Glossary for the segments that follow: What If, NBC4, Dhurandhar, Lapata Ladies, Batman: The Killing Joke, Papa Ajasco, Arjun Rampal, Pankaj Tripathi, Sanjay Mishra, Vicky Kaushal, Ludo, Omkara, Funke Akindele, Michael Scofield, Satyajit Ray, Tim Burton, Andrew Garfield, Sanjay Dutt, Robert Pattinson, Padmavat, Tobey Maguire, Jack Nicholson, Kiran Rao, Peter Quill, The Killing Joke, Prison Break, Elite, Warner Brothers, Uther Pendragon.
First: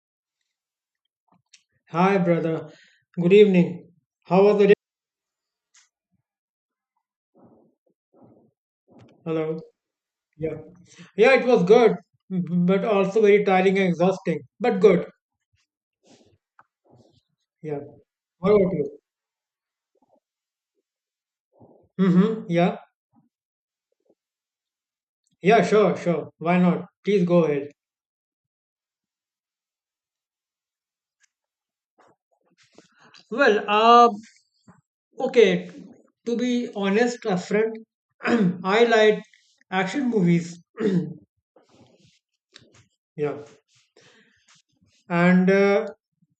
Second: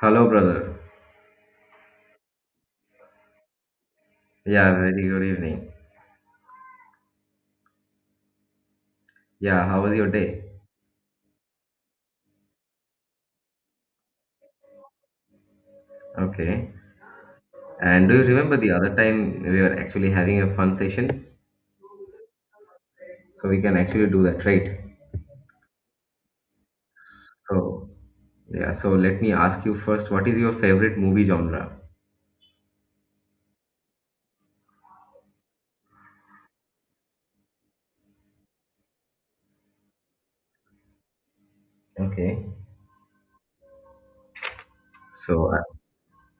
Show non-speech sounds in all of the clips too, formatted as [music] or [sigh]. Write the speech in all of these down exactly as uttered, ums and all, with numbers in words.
Hello, brother. Hi, brother. Good evening. How was the Yeah, day? very good evening. Hello. Yeah, how was your day? Yeah. Yeah, it was good, m- but also very tiring and exhausting, but good. Okay. Yeah. And do you What remember the about other you? time we were actually having a fun session? Mm-hmm. Yeah. So we can actually do that, right? Yeah, sure, sure. Why not? Please go ahead. So, yeah, so let me ask you first, what is your favorite movie genre? Well, uh, okay. To be honest, a friend, [clears throat] I like action movies. [clears throat] Okay. Yeah. and So, uh, uh,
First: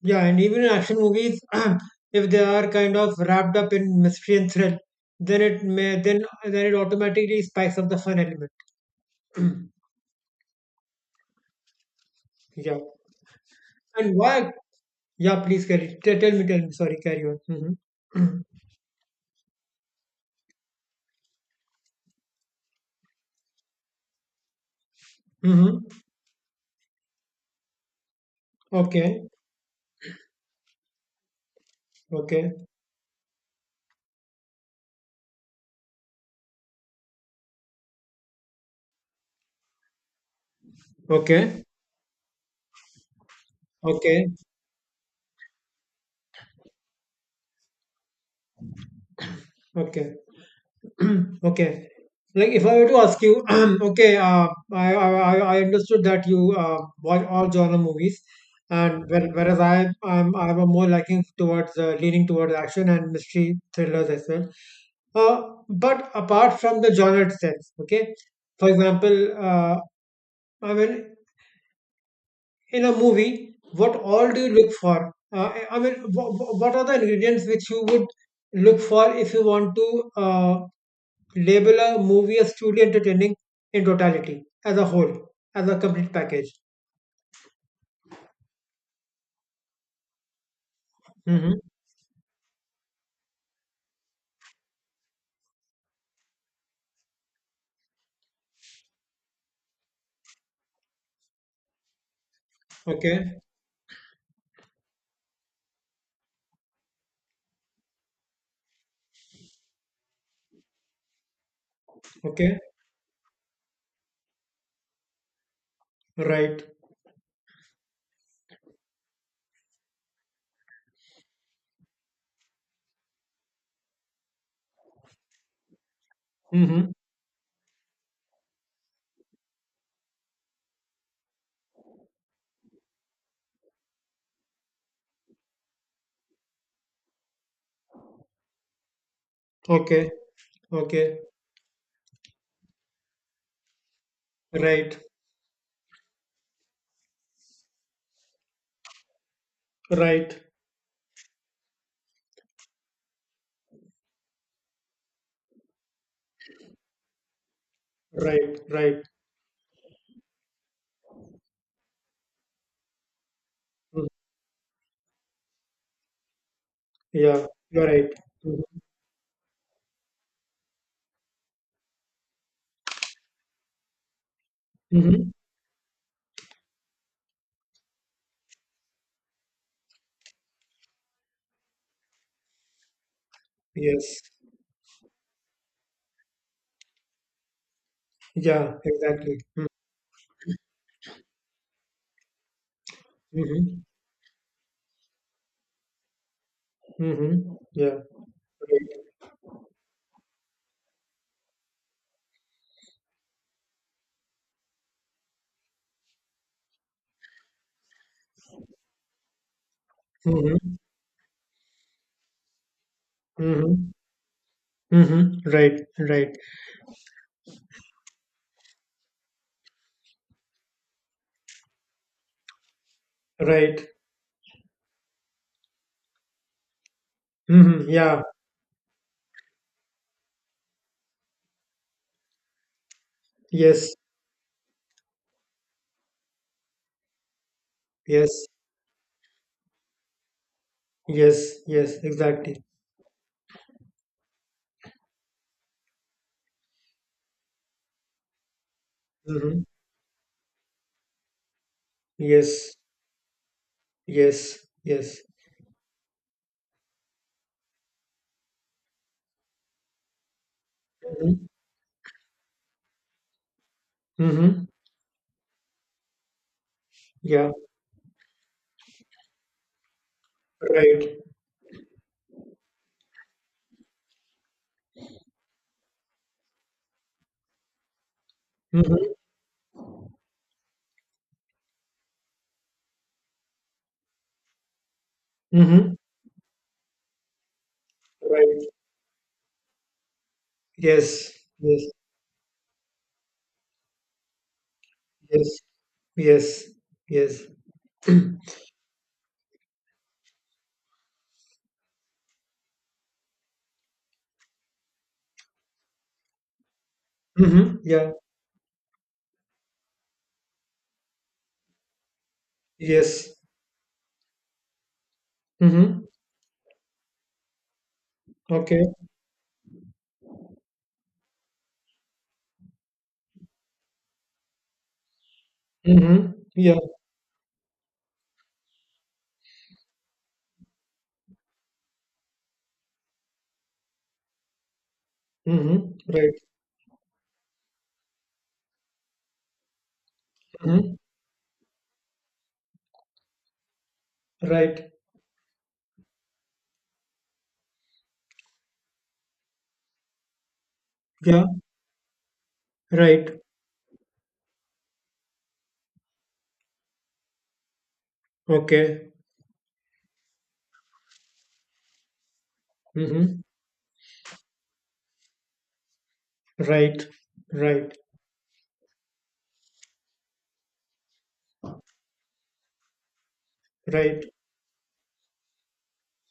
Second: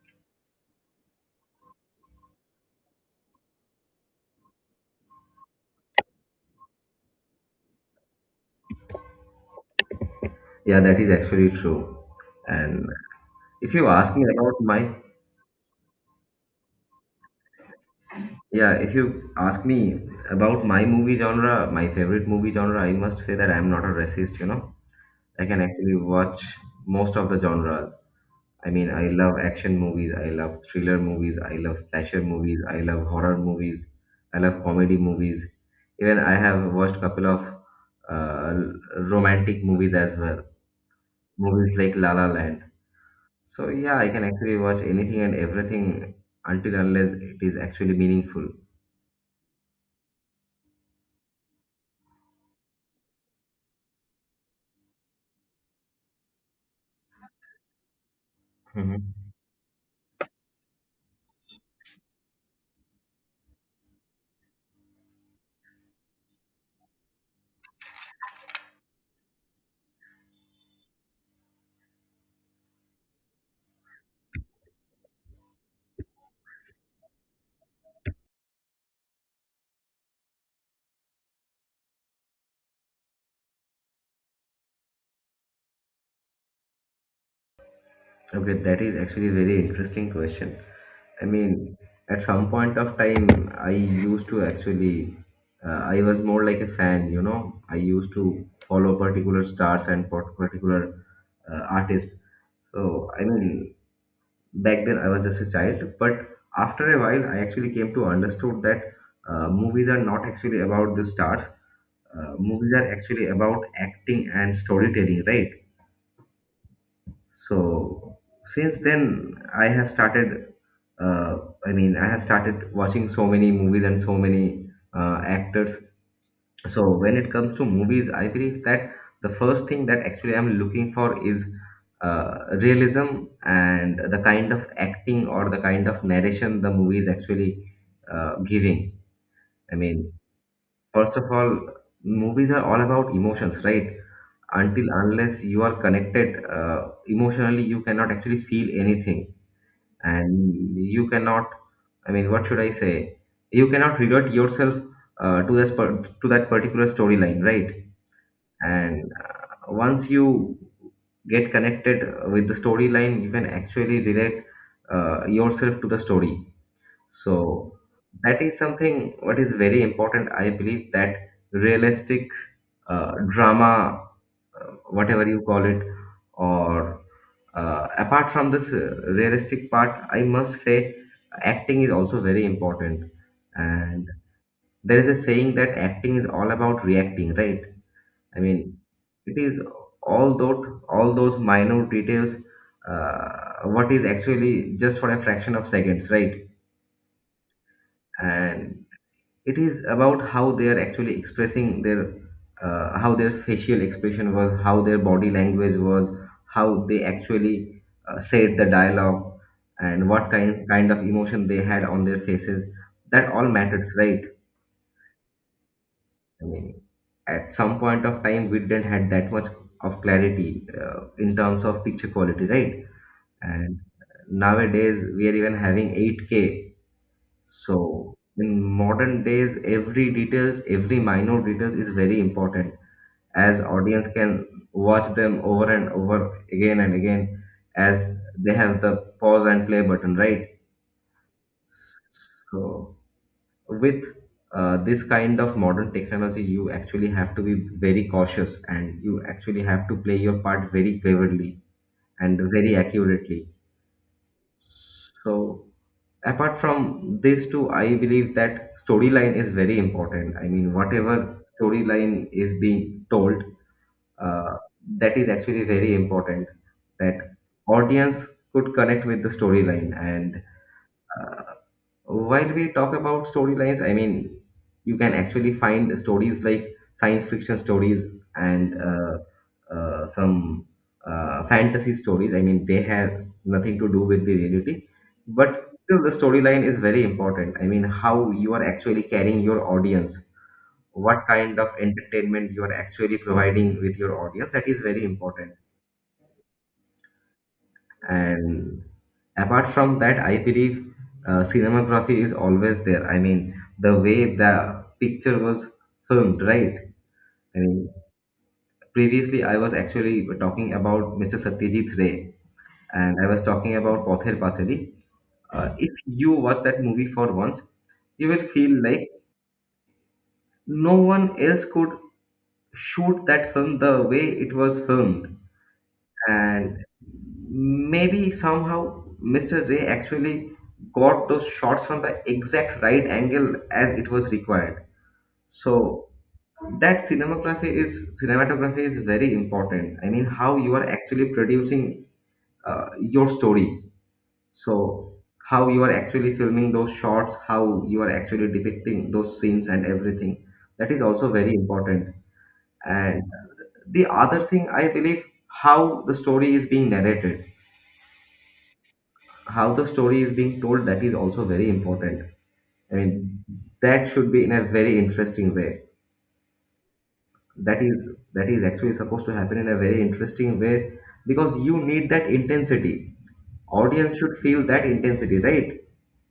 yeah, and even in action movies, [clears throat] if they are kind of wrapped up in mystery and thrill, then it may then then it automatically spikes up the fun element. [clears throat] yeah, that is actually true. Yeah. And if you And ask me why about my, yeah, please carry, tell, tell me tell me sorry, carry on. Mm-hmm. yeah, if you ask me about my movie genre, my favorite movie genre, I must say that I am not a racist, you know. I can Mm-hmm. actually watch most of the genres. I [clears throat] mean, I Okay. love action movies, I love thriller movies, I love slasher Okay. movies, I love horror movies, I love comedy movies. Even I have watched a couple of uh, romantic movies as well, Okay. movies like La La Land. So yeah, I Okay. can Okay. actually watch anything and everything until unless it is actually meaningful. Okay. Okay. Like if I were to ask you, [clears throat] okay, uh, I, I I I understood that you uh, watch all genre movies, and Hmm. where- whereas I I'm I'm a more liking towards uh, leaning towards action and mystery thrillers as well. Uh, but apart from the genre itself, okay, for example, uh, I mean, in a movie, what all do you look for? Uh, I mean, wh- wh- what are the ingredients which you would look for if you want to? Uh, label a movie as truly entertaining, in totality, as a whole, as a complete package. Okay, that is actually a very interesting question. I Mm-hmm. mean, at some point of time, I used to actually, uh, I was more like a fan, you know. I used to follow particular stars and part- particular uh, artists. So, I Okay. mean, back then I was just a child, but after a while, I actually came to understood that uh, movies are not actually about the stars. Uh, Okay. Movies are actually about acting and storytelling, right? Right. So since then, I have started. Uh, I mean, I have started watching so many movies and so many uh, actors. So Mm-hmm. when it comes to movies, I believe that the first thing that actually I'm looking for is uh, realism and the kind of acting or the kind of narration the movie is actually uh, giving. I Okay. mean, first Okay. of all, movies are all about emotions, right? Until Right. unless you are connected uh, emotionally, you cannot actually feel anything Right. and you cannot I mean what should I say you cannot revert yourself uh, to this per- to that particular storyline, right? Right. Right. And uh, once you get connected with the storyline, you can actually Mhm. relate uh, yourself to the story. So Yeah. You're right. that is Mm-hmm. something what is very important. I believe that realistic uh, drama, whatever Mm-hmm. you call it, or uh, apart from this uh, realistic part, I must say acting is also very important, and Yes. there is a saying that acting is all about reacting, right? I mean, Yeah. Exactly. it is all those all those minor details, uh, Mm-hmm. what is actually just for a fraction of seconds, right? Mm-hmm. Yeah. And Right. it is about how they are actually expressing their uh, how their facial expression was, how their body language was, how they actually uh, said the dialogue, and what kind Mm-hmm. kind of emotion they had on their faces. That all Mm-hmm. matters, right? Mm-hmm. Right. Right. I mean, at some point of time, we didn't had that much of clarity uh, in terms of picture quality, right? And Right. nowadays we are even having eight k. Mm-hmm. So Yeah. in modern days, every details, every minor details is very important, as Yes. audience can watch them over and over again and again, as Yes. they have the pause and play button, right? Yes. Yes. Exactly. So with uh, this kind of modern technology, you actually have to be very cautious and you actually Mm-hmm. have to play your part very cleverly and very Yes, accurately. yes, yes. So apart from these two, I believe that storyline is very important. I mean, whatever Mhm, storyline is being told, uh, mhm. that is actually very important, that Yeah, audience could connect with the storyline. And right. uh, while we talk about storylines, I mean, you can actually find stories like science fiction stories and Mhm, uh, uh, some uh, fantasy stories. I mean, they have nothing to do with the reality, but mhm. still the storyline is very important. I mean, how you are Right. actually carrying your audience, what Yes, kind of yes, entertainment you are actually providing with your audience, that is very important. yes, yes, yes. And apart from that, I believe uh, cinematography is always there. I mean, the way the picture was filmed, right? I Mhm, mean, yeah, previously I was actually talking about Mister Satyajit Ray, and I yes. was talking about Pother Pasali. Uh, if Mhm. you watch that movie for once, you will feel Okay. like no one else could shoot that film the way it was filmed, Mhm. Yeah. and maybe somehow Mister Ray actually got those shots from the exact right angle as it was required. Mhm. So Right. that cinematography is cinematography is very important. I mean, how you are Mhm. actually producing uh, your story. Right. So how you are actually filming those shots, how you are actually depicting those scenes and everything. That is also Yeah. very important. And Right. the other thing I believe, how the story is being narrated, Okay. how the story is being told, that is also very important. I Mhm. mean, that should be in a very interesting way. Right. that Right. is that is actually supposed to happen in a very interesting way, because you need that intensity. Audience Right. should feel that intensity, right?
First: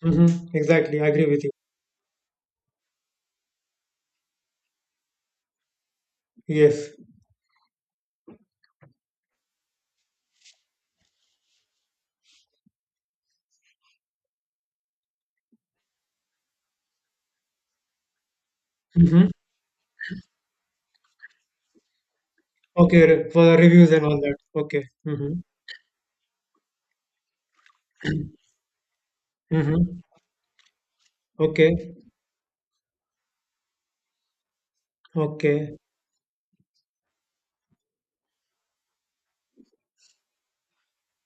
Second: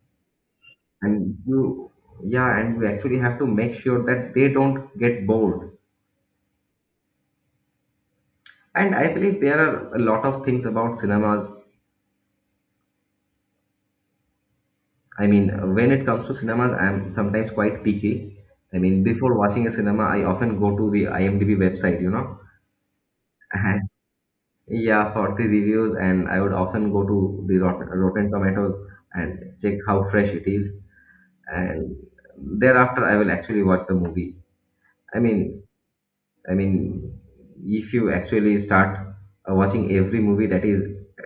Mhm. Exactly. I agree and with you. you yeah and we actually have to make sure that they don't get bored. Yes. And I believe there are a lot of things about cinemas. I mean, when it comes to cinemas, I'm sometimes quite picky. I mean, Mhm. before watching a cinema, I often go to the imdb website you know Okay. re- For [laughs] the And reviews and all that. Okay. yeah, for Mhm. the reviews, and I would often go to the Rotten, Rotten Tomatoes and check Mhm. how fresh it is, Okay, and thereafter I will actually watch the movie. I mean, okay. I mean, if you actually start uh, watching every movie that is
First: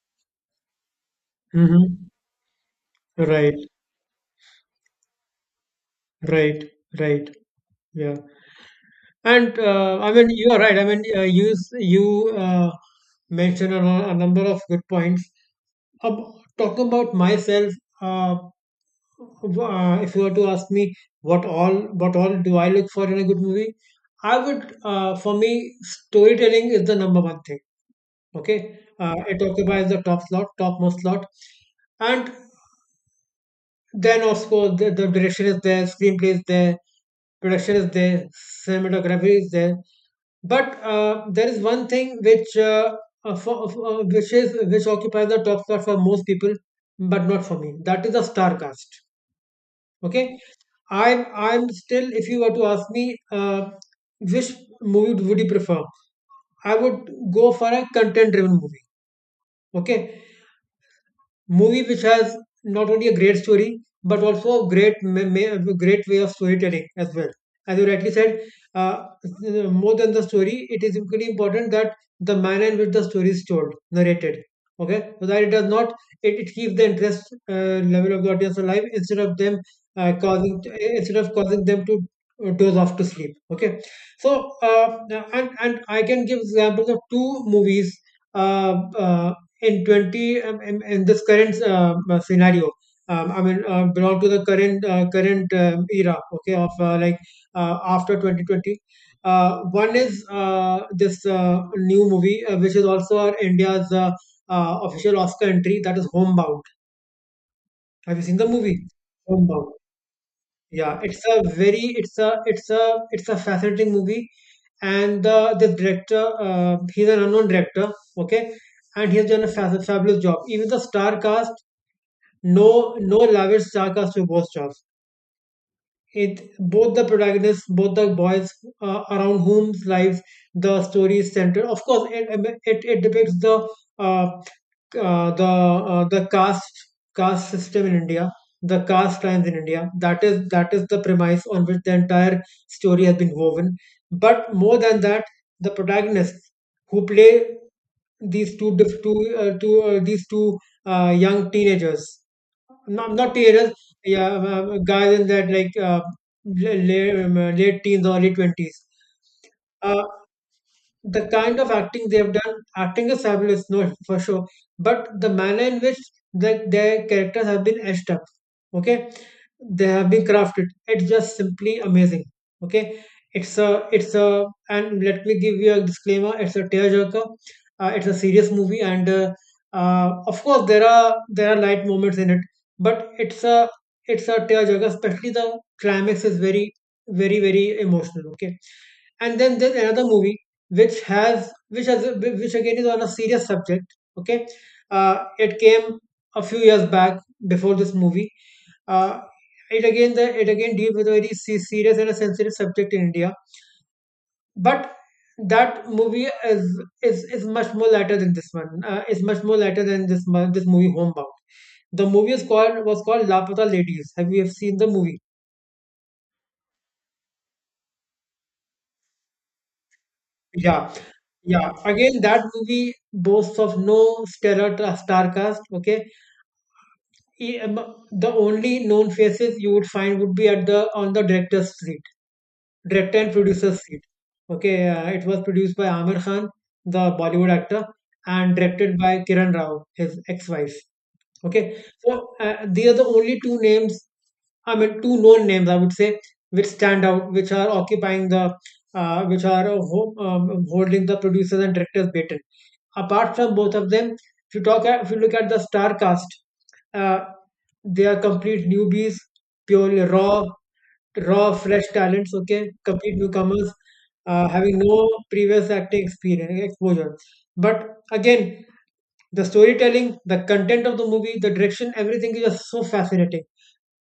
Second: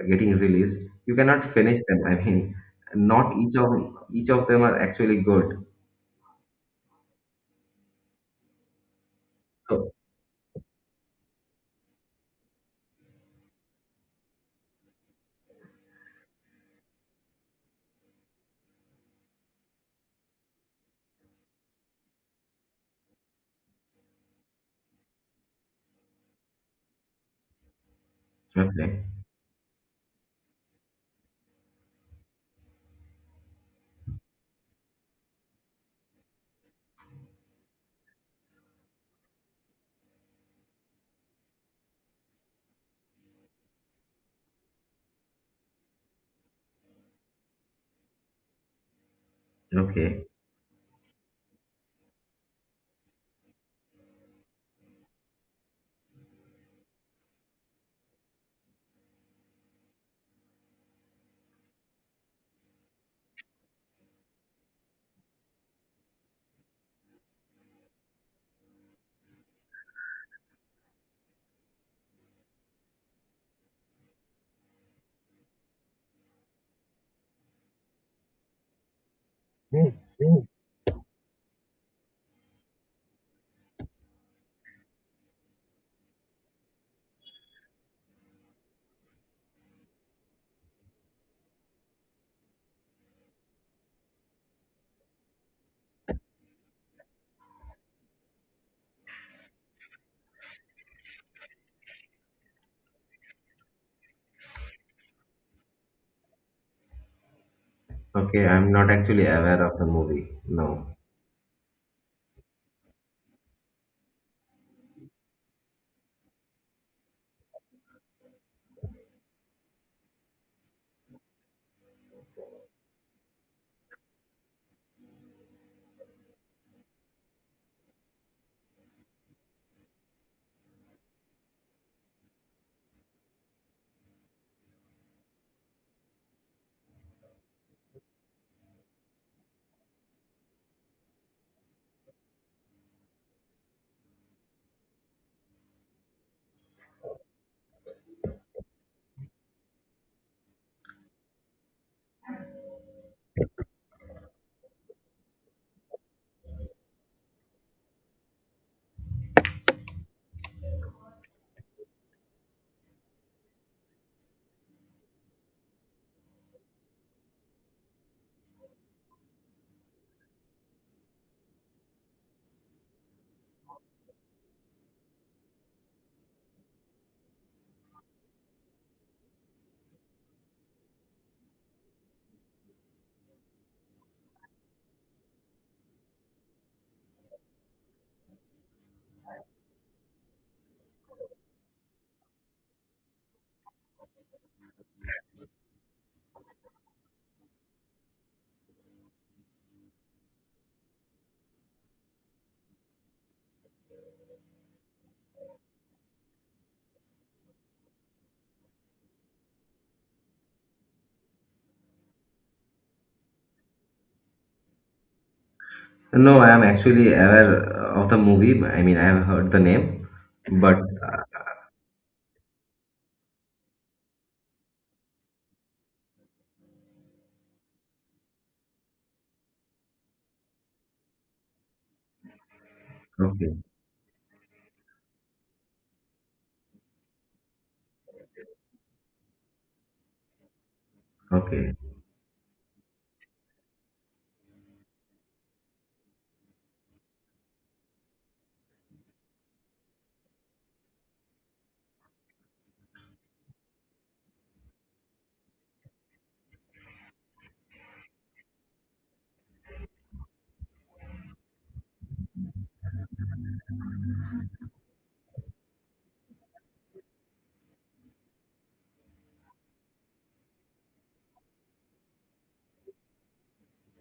getting released, you cannot finish them. Mm-hmm. I mean, not each of Right, each of them are actually good. right, right. Yeah. And So uh, I mean, you are right. I mean, uh, you s- you uh, mentioned a, lo- a number of good points. Ab Talking about myself, uh, w- uh, if you were to ask me what all what all do I look for in a good movie, I would, uh, for me storytelling is the number one thing. Okay, okay, uh, it occupies the top slot, topmost slot. And then, of course, the, the direction is there, screenplay is there, production is there, cinematography is there. But uh, there is one thing which uh, uh, for, uh, which is which occupies the top spot for most people, but not for me. That is the star cast. okay, Okay, I'm I'm still. If you were to ask me, uh, which movie would you prefer? I would go for a content-driven movie. Okay, movie which has not only a great story but also a great ma- ma- great way of storytelling as well. As you rightly said, uh, more than the story, it is equally important that the manner in which the story is told, narrated. Okay, so that it does not it, it keeps the interest uh, level of the audience alive, instead of them uh, causing instead of causing them to, uh, doze off to sleep. Okay, so uh, and and I can give examples of two movies, uh, uh, in twenty, um, in, in this current uh, uh, scenario, um, i mean uh, belong to the current uh, current um, era, okay, of uh, like uh, after twenty twenty. Uh, one is uh, this, uh, new movie, uh, which is also our India's, uh, uh, official Oscar entry, that is Homebound. Have you seen okay. the I'm movie not actually aware Homebound? of the movie. No. Yeah, it's a very, it's a it's a it's a fascinating movie, and the the director, uh, he's an unknown director, okay, and he's done a fa- fabulous job. Even the star cast, no, no lavish star cast to both jobs. It both the protagonists, both the boys, uh, around whom's lives the story is centered. Of course, it it, it depicts the, uh, uh, the, uh, the caste caste system in India, the caste crimes in India. That is that is the premise on which the entire story has been woven. But more than that, the protagonists who play these two diff- two uh, two uh, these two, uh, young teenagers, not, not teenagers. Yeah, uh, uh, guys in that, like, uh, la- la- um, late teens, or early twenties. Uh, the kind of acting they've done, acting is fabulous, no, for sure. But the manner in which the, their characters have been etched up, okay, they have been crafted. It's just simply amazing, okay. It's a, it's a, and let me give you a disclaimer. It's a tearjerker. Uh, it's a serious movie, and uh, uh, of course there are there are light moments in it, but it's a it's a tearjerker. Especially the climax is very, very very emotional. Okay, and then there's another movie which has, which has which again is on a serious subject, okay. Uh, it came a few years back, before this movie. Uh, it again, the it again deals with a very se- serious and a sensitive subject in India, but that movie is, is is much more lighter than this one, uh, is much more lighter than this mo- this movie Homebound. The movie is called, was called, Lapata Ladies. Have you, have seen the movie? No, I am actually aware of the movie. I mean, I have heard the name, but Yeah. uh, Yeah, again, that movie boasts of no stellar tra- star cast. Okay, E- um, the only known faces you would find would be at the on the director's seat, director and okay, producer's seat. Okay, uh, it was produced by Amir Khan, the Bollywood actor, and directed by Kiran Rao, his ex-wife. Okay, okay. so uh, they are the only two names, I mean, two known names I would say, which stand out, which are occupying the, uh, which are uh, ho- um, holding the producers and directors patent. Apart from both of them, if you talk, at, if you look at the star cast, uh, they are complete newbies, purely raw, raw, fresh talents. Okay, complete newcomers, uh, having no previous acting experience exposure. But again, the storytelling, the content of the movie, the direction, everything is just so fascinating.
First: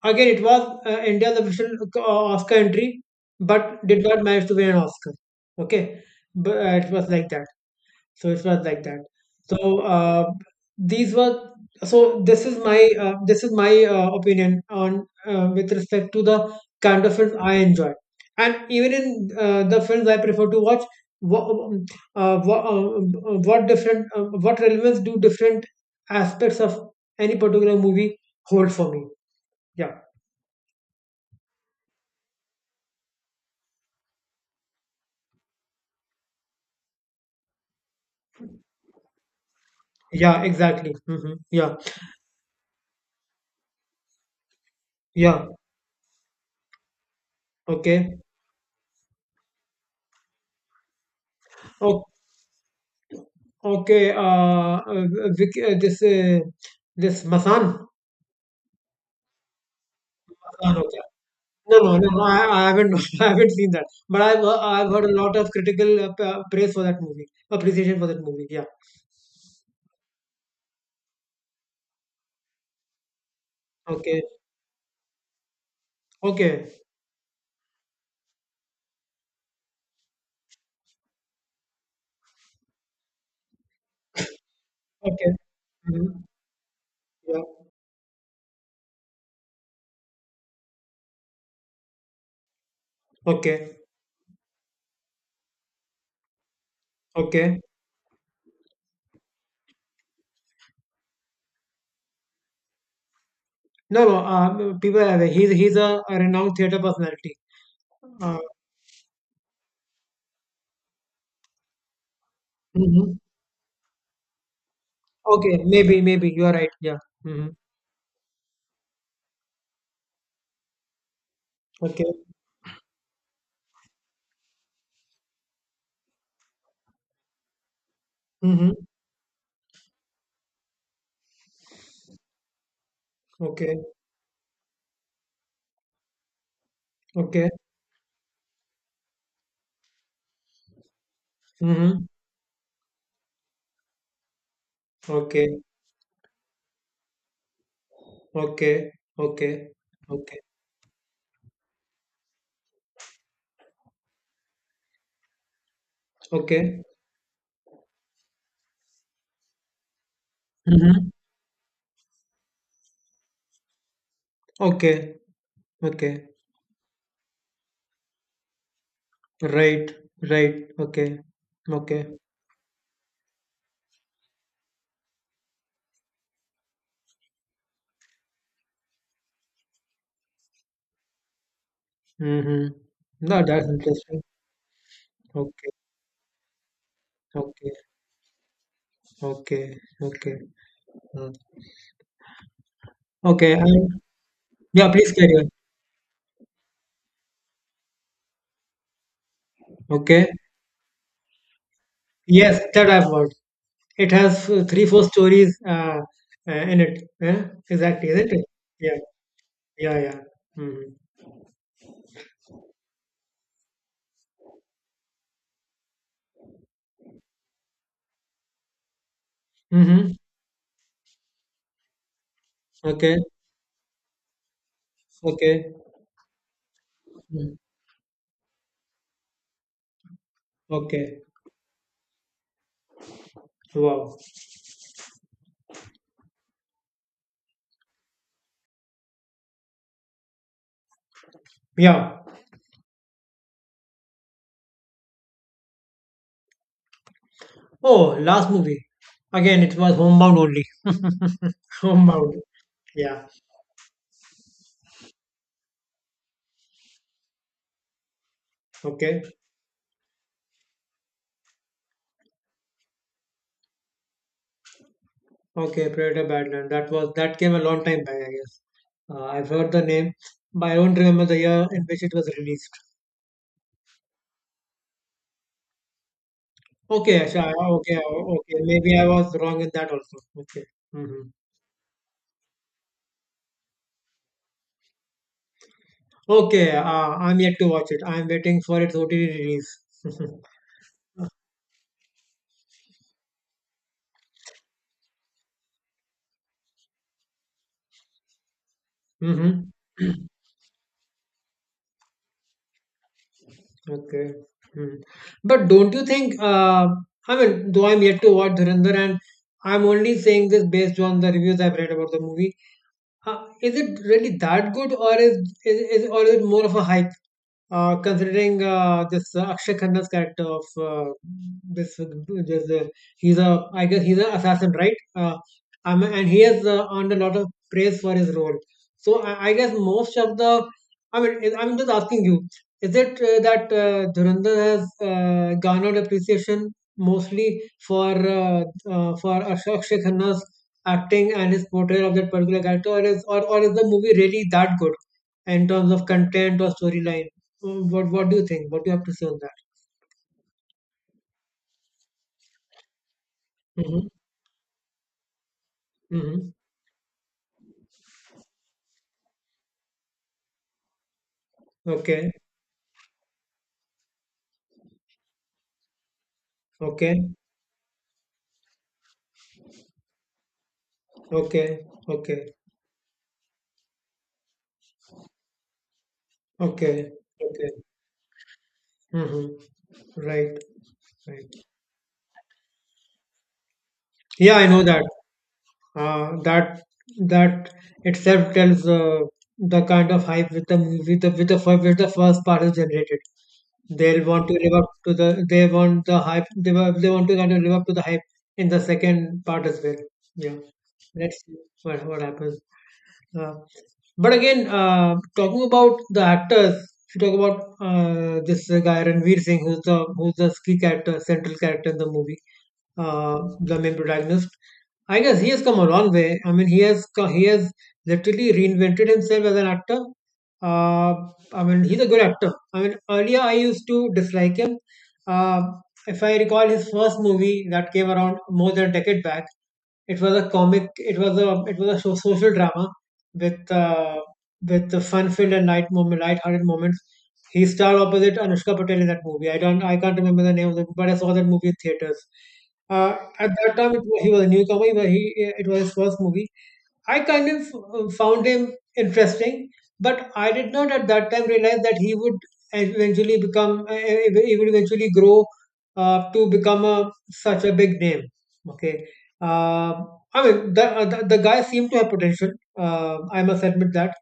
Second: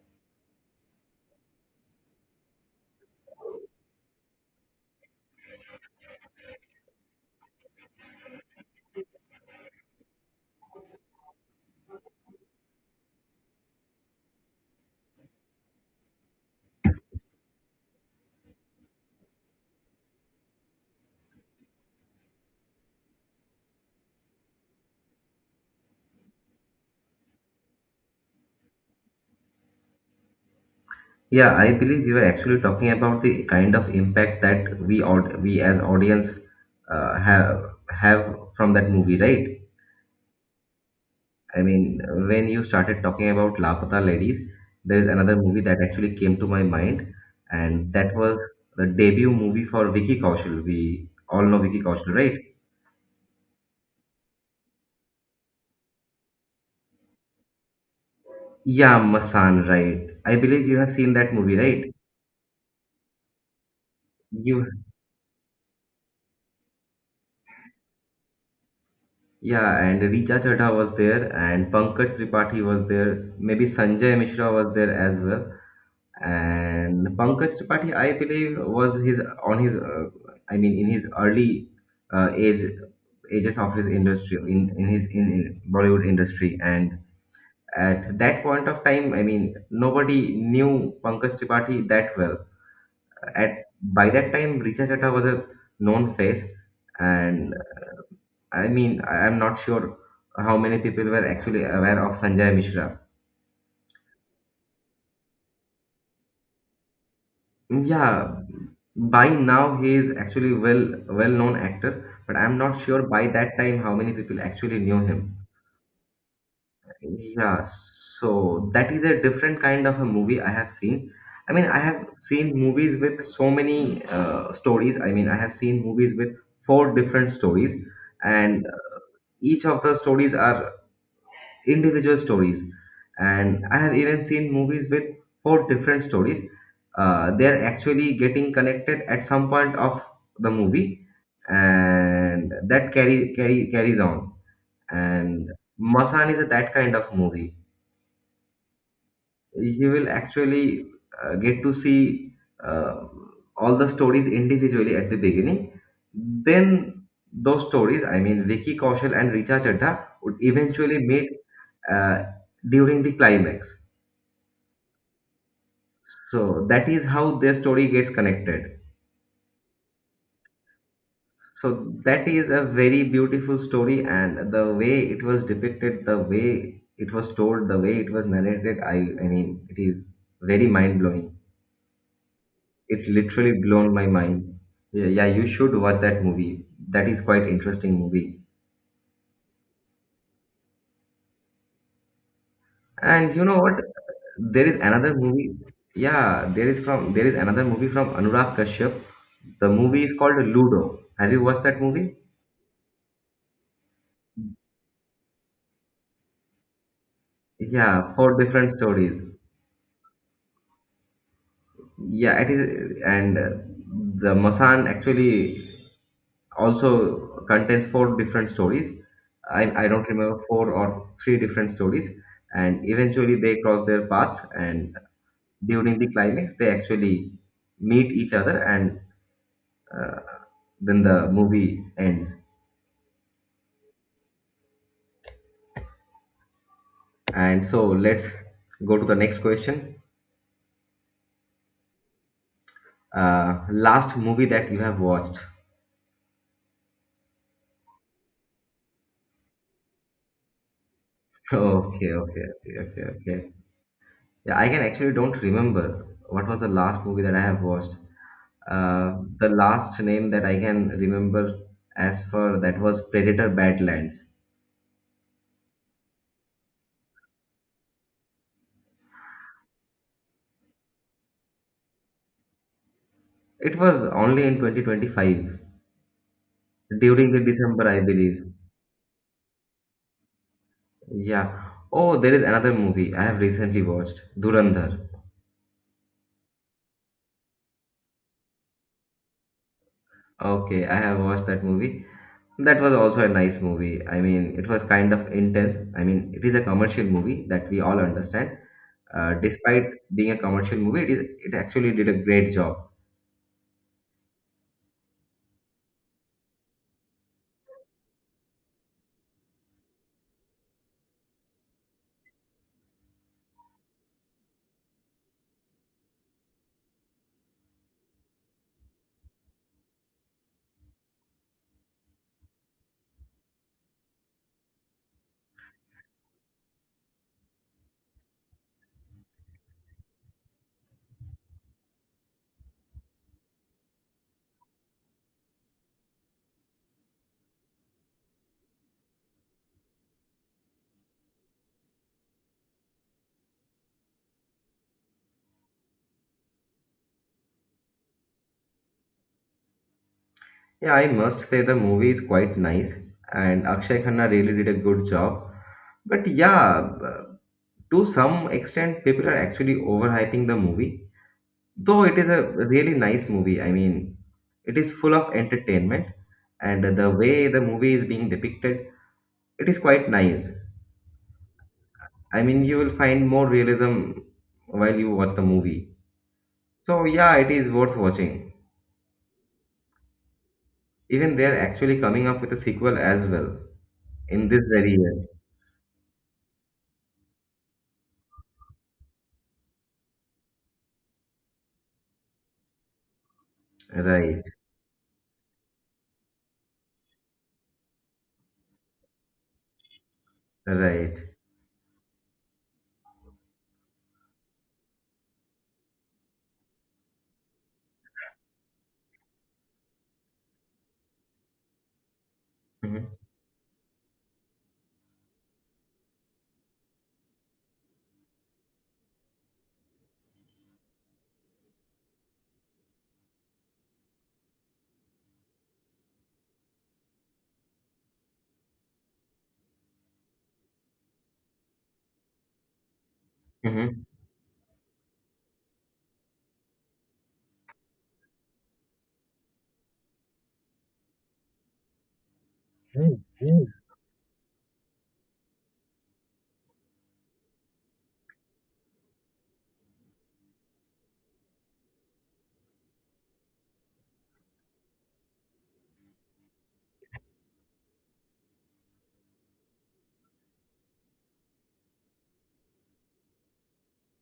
Again, it was uh, India's official, uh, Oscar entry, but did not manage to win an Oscar. Okay, but uh, it was like that so it was like that. So uh, these were so this is my, uh, this is my uh, opinion on, uh, with respect to the kind of films I enjoy, and even in, uh, the films I prefer to watch, what, uh, what, uh, uh, what different, uh, what relevance do different aspects of any particular movie hold for me. Yeah. Yeah, I believe you were actually talking about the kind of impact that we aud we as audience uh, have have from that movie, right? Yeah, exactly. Hmm. I Yeah. mean, when you started talking about Lapata Ladies, there is another Yeah. movie that actually came to my mind, and that Okay. was the debut movie for Vicky Kaushal. We all know Vicky O- Kaushal, right? okay, uh, uh, Vic- uh, this uh, this Masan. Yeah, Masan, right. I believe you Avatar, have okay. seen that movie, No, no, right? no, no. I, I haven't, [laughs] I haven't seen that. But I've, uh, You, I've heard a lot of critical, uh, p- uh, praise for that movie, appreciation for that movie. Yeah. yeah, and Richa Chadha was there, and Pankaj Tripathi was there. Maybe Sanjay Okay. Mishra was there as well. Okay. And Pankaj Tripathi, I believe, was his on his, uh, I mean, in his early uh, age ages of his industry, in in his Okay. in, in Bollywood Hmm. industry, and Yeah. at that point of time, I mean, nobody knew Pankaj Tripathi that well. At Okay. By that time, Richa Chadha was a known face, and Okay. I mean, I- I'm not sure how many people were actually aware of Sanjay Mishra. No, no. Um, people have. He's, he's a, a renowned theater personality. Uh, Yeah, by now he is actually well well known actor, but I'm not sure mhm. by that time how many people actually knew him. Okay. Maybe, maybe you are right. Yeah. Hmm. Yeah, so that is a different kind of a movie I have seen. I mean, I have Okay. seen movies with so many uh, stories. I mean, I have seen movies with four different stories, and Hmm. each of the stories are individual stories. And Okay. I have even seen movies with four different stories. Uh, Okay. They're actually getting connected at some point of the movie, Hmm. and that carry, carry carries on. And Okay. Masan is a, that kind of movie. Okay. Okay. You will Okay. actually uh, get to see uh, all the stories individually at the beginning. Okay. Then those stories, I mean Vicky Kaushal and Richa Chadha, would eventually Hmm. meet uh, during the climax. Okay. Okay. So that is how their story gets connected. Right, right. Okay, So okay. that is a very beautiful story, and the way it was depicted, the way it was told, the way it was narrated, I, I mean, it is very mind blowing. Mm-hmm. It No, literally that's blown my interesting. mind. Yeah, yeah, you Okay, should watch that movie. That is quite okay, interesting movie. okay, okay. Mm. And you Okay, know what? and There is yeah, please another carry on. movie. Yeah, there is from there is another movie from Anurag Kashyap. The movie is Okay. called Ludo. Have you watched that movie? Yes, that I've heard. It has uh, three, four stories, uh, uh, in it. Eh? Exactly, Yeah, isn't four it? different Yeah, stories. yeah, yeah. Mm-hmm. Yeah, it is, and uh, the Masan actually also contains four different stories. I, I don't Mm-hmm. remember four or three different stories, and Okay, eventually they cross their paths. And okay. during the climax, they actually Mm. meet each other, and uh, then Okay. the movie ends. Wow. And so let's go to the next question. Yeah. Uh, last movie that you have watched? [laughs] Oh, last movie. Again, it was Homebound only. [laughs] Okay, okay, Homebound. okay, okay, Yeah. okay. Yeah, I can actually don't remember what was the last movie that I have watched. Uh, Okay. The last name that I can remember as for that was Predator Badlands. Okay, Predator Badland. That was that came a long time back, I guess. Uh, I've heard the name, but I don't remember the year in which it was released. It was only in twenty twenty-five Okay, during the Asha, December, okay, I believe. okay. Maybe I was wrong in that also. Okay. Hmm. Yeah. Oh, there is another movie I have recently watched, Durandar. Okay, uh, I'm yet to watch it. I'm waiting for its O T T release. [laughs] Okay, I have watched that movie. That was also a nice movie. I mean, it was kind of intense. I mean, it is a commercial movie that we all understand. Uh, Mm-hmm. Despite being a commercial movie, it is it actually did a great job. Okay. Mm. But don't you think, uh, I mean, though I'm yet to watch Dhurandhar, and I'm only saying this based on the reviews I've read about the movie, uh, is it really that good, or is is, is or is it more of a hype? Uh, considering uh, this uh, Akshay Khanna's character of uh, this, uh, this uh, he's a, I guess he's an assassin, right? Uh, um, and he has uh, earned a lot of praise for his role. So I, I guess most of the, I mean is- I'm just asking you, is it uh, that uh, Dhurandhar has uh, garnered appreciation mostly for uh, uh, for Akshay Akshay Khanna's acting and his portrayal of that particular character, or is or, or is the movie really that good in terms of content or storyline? Mm, What what do you think? What do you have to say on that? Yeah, I must say the movie is quite nice, and Akshay Mm-hmm. Khanna really did a good job. But Mm-hmm. yeah, b- to some extent, people are actually overhyping the movie. Though it is Okay. a really nice movie. I mean, it is full of entertainment, and the Okay. way the movie is being depicted, it is quite nice. Okay. I Okay. mean, you will find more realism while you watch the movie. So, Okay. yeah, it is Okay. worth watching. Mm-hmm. Right. Even Right. they're actually coming up with a sequel as well in Yeah, this I know very that. year. Uh, that that itself tells uh, the kind of hype with the movie, the with the fir- with the first part is generated. They'll Right, want to live up to the they want the hype. They wa- they want to kind of live up to the hype in the second part as well. Yeah, right. let's see what what happens. Uh, but again, uh, talking about the actors, if you talk about uh, this guy Ranveer Singh, who's the who's the key character, central character in the movie, hmm uh, the main protagonist. I guess he has come a long way. I mean, he has co- he has literally reinvented himself as an actor. Uh, I mean, he's a good actor. I mean, earlier I used to dislike him. Uh, if I recall his first movie that came around more than a decade back, it was a comic. It was a it was a so- social drama with hmm uh, with the fun-filled and light moment, light-hearted moments. He starred opposite Anushka Patel in that movie. I don't, I can't remember the name of the movie, but I saw that movie in theaters. Uh, at that time, it was, he was a newcomer. He, was- he It was his first movie. I kind of uh, found him interesting, but I did not at that time realize that he would eventually become, uh, e, e, he would eventually grow uh, to become a, such a big name. Okay. Uh, I mean, the, uh, the, the guy seemed to have potential. Uh, I must admit that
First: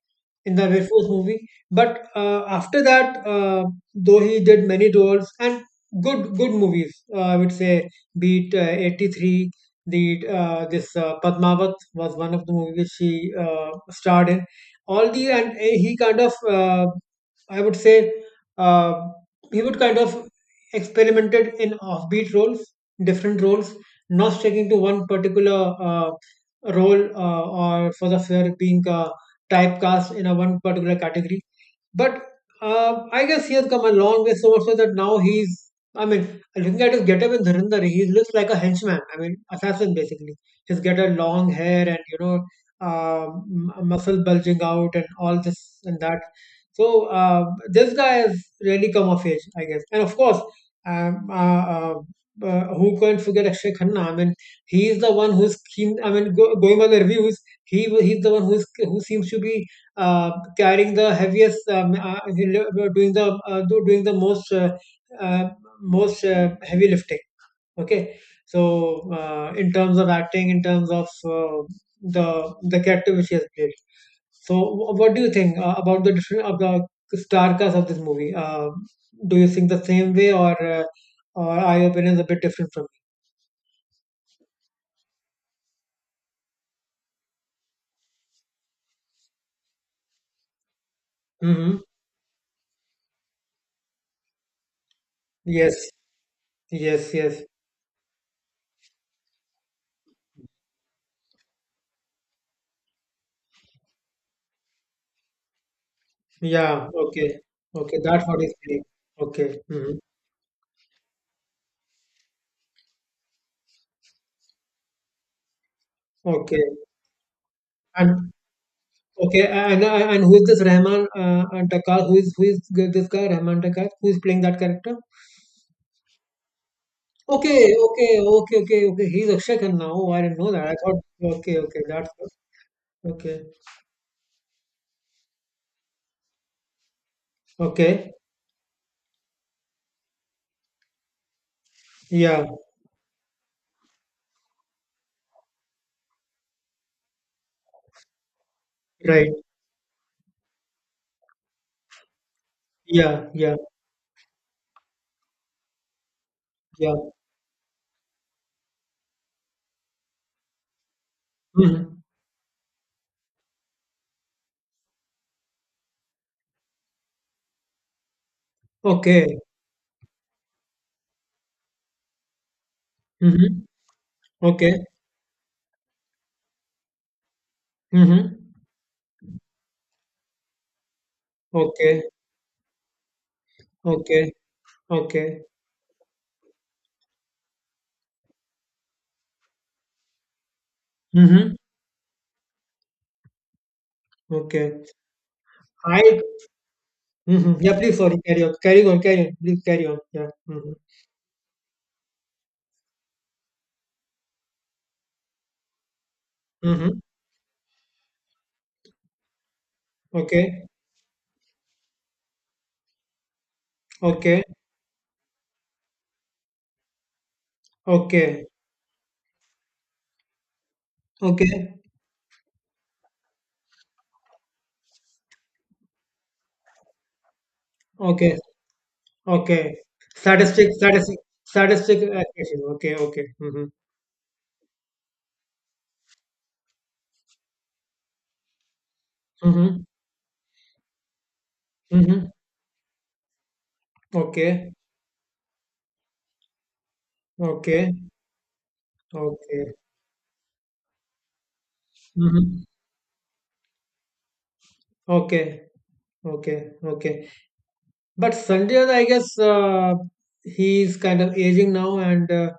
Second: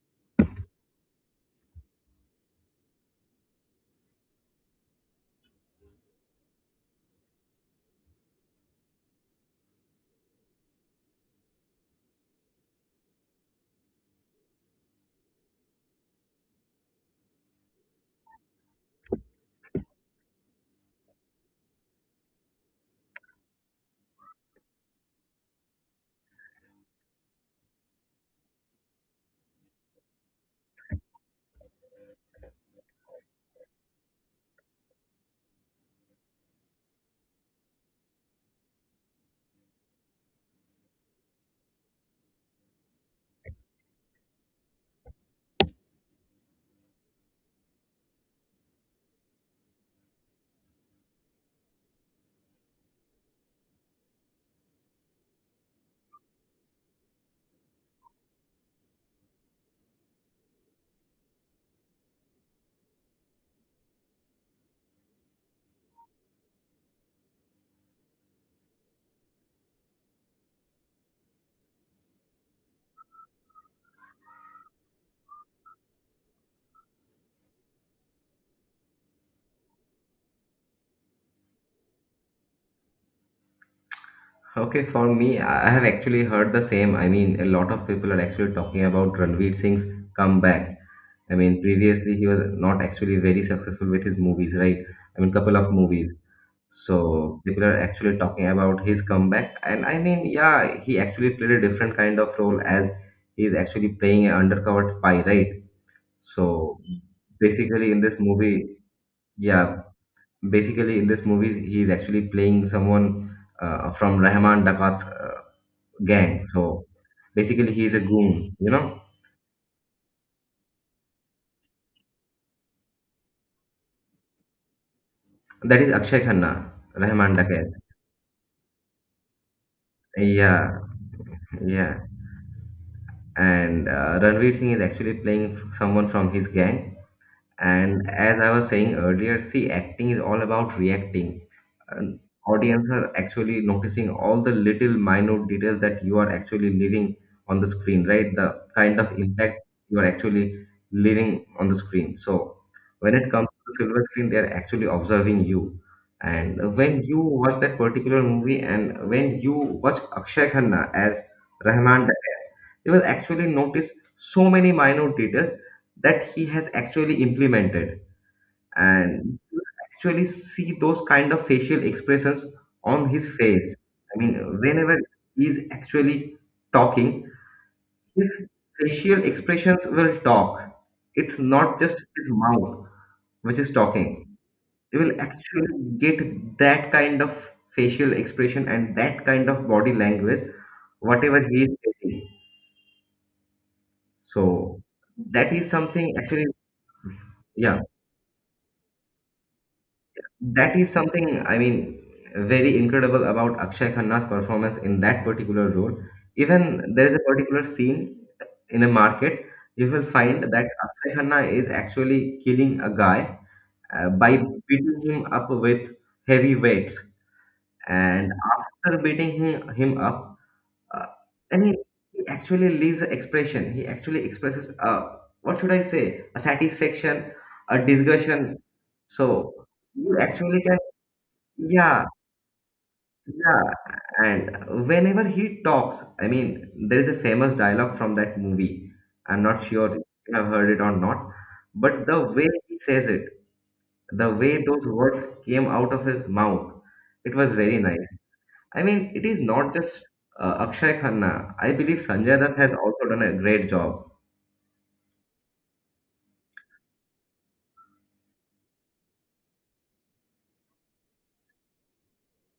in the very first movie. But uh, after that, uh, though he did many roles and good good movies, uh, I would say, beat uh, eighty-three the uh, this uh, Padmavat was one of the movies which she uh, starred in. All the and uh, he kind of uh, I would say uh, he would kind of experimented in offbeat roles, different roles, not sticking to one particular uh, role uh, or for the fear of being uh, typecast in a one particular category. But uh, I guess he has come a long way so much so that now he's. I mean, looking at his getup in Dhurandhar, he looks like a henchman. I mean, assassin basically. He's got a long hair and you know, um, m- muscle bulging out and all this and that. So uh, this guy has really come of age, I guess. And of course, um, uh, uh, uh, who can't forget Akshay Khanna? I mean, he is the one who's keen. I mean, go, going by the reviews, he wa- he's the one who's who seems to be uh, carrying the heaviest, um, uh, uh, doing the uh, do- doing the most uh, uh, most uh, heavy lifting. Okay, so uh, in terms of acting, in terms of uh, the the character which he has played. So, wh- what do you think uh, about the different of the star cast of this movie? Uh, do you think the same way, or uh, or are your opinions a bit different from Okay, for me, I I have actually heard the same. I mean, a lot of people are actually talking about Ranveer Singh's comeback. I me? mean, Mm-hmm. previously he was not actually very successful with his movies, right? I mean, couple of Yes, movies. So yes, yes. people are actually talking about his comeback, and I mean, yeah, he actually played a different kind of role as he's actually playing an undercover spy, right? So Yeah. Okay. basically, Okay. in this That's what he's movie, saying. Okay. yeah, Mm-hmm. basically in this movie, he's actually playing someone uh, from Rahman Dakat's uh, gang. Okay. So basically, he's a And goon, you know. okay, and and and who is this Rahman uh, uh, Takkar? Who is who is g- this guy Rahman Takkar? Who is playing that character? That is Akshay Khanna, Rahman Dakat. Okay, okay, okay, okay, okay. He's Akshay Khanna now. Oh, I didn't know that. I Yeah, thought okay, okay, yeah, that's good. Okay, and uh, Ranveer Singh is actually playing f- someone from his gang. And okay. as I was saying earlier, see, acting is all about reacting. An Yeah, audience are actually noticing all the little minute details that you are actually leaving on the screen, right? The kind of right. impact you are actually leaving on the screen. So when Yeah, it comes yeah, to the silver screen, they are actually observing you. And yeah. when you watch that particular movie, and when you watch Akshay Khanna as Hmm. Rahman, you will actually notice so many minor details that he has actually implemented, Okay. and you will actually see those kind of facial expressions on his Hmm. face. I mean, Okay. whenever he is actually talking, Hmm. his facial expressions will talk. It's not just Okay. his mouth which is talking. Okay. You will Okay. actually get that kind of facial expression and that kind of body language whatever Hmm. he is saying. So Okay. that is something I. actually, Hmm. Yeah. yeah, Please. Sorry. Carry on. Carry on. Carry on. Please carry on. Yeah. Hmm. that is something I mean very incredible about Akshay Khanna's performance in that particular role. Even Hmm. there is a particular scene in a market, you will find Okay. that Akshay Khanna is actually killing a guy uh, by Okay. beating him up with heavy weights. And Okay, after beating him, him up, uh, and he, okay, he actually leaves an expression. He actually expresses, uh, what should I say, a satisfaction, a okay, discussion. So okay. you actually Statistic, can, statistic, statistic yeah, accuracy. Okay, okay. Mm-hmm. yeah, and whenever he talks, I mean there is a famous dialogue from that movie. I'm not Mm-hmm. sure if you have heard it or not, but the Mm-hmm. way he says it, the way Okay, those words came out of his mouth, it was very okay, nice. I mean, it is okay. not just uh, Akshay Khanna. I believe Sanjay Dutt Mm-hmm. has also done a great job. Okay, okay, okay. But Sanjay, I guess uh, he's kind of aging now, and uh,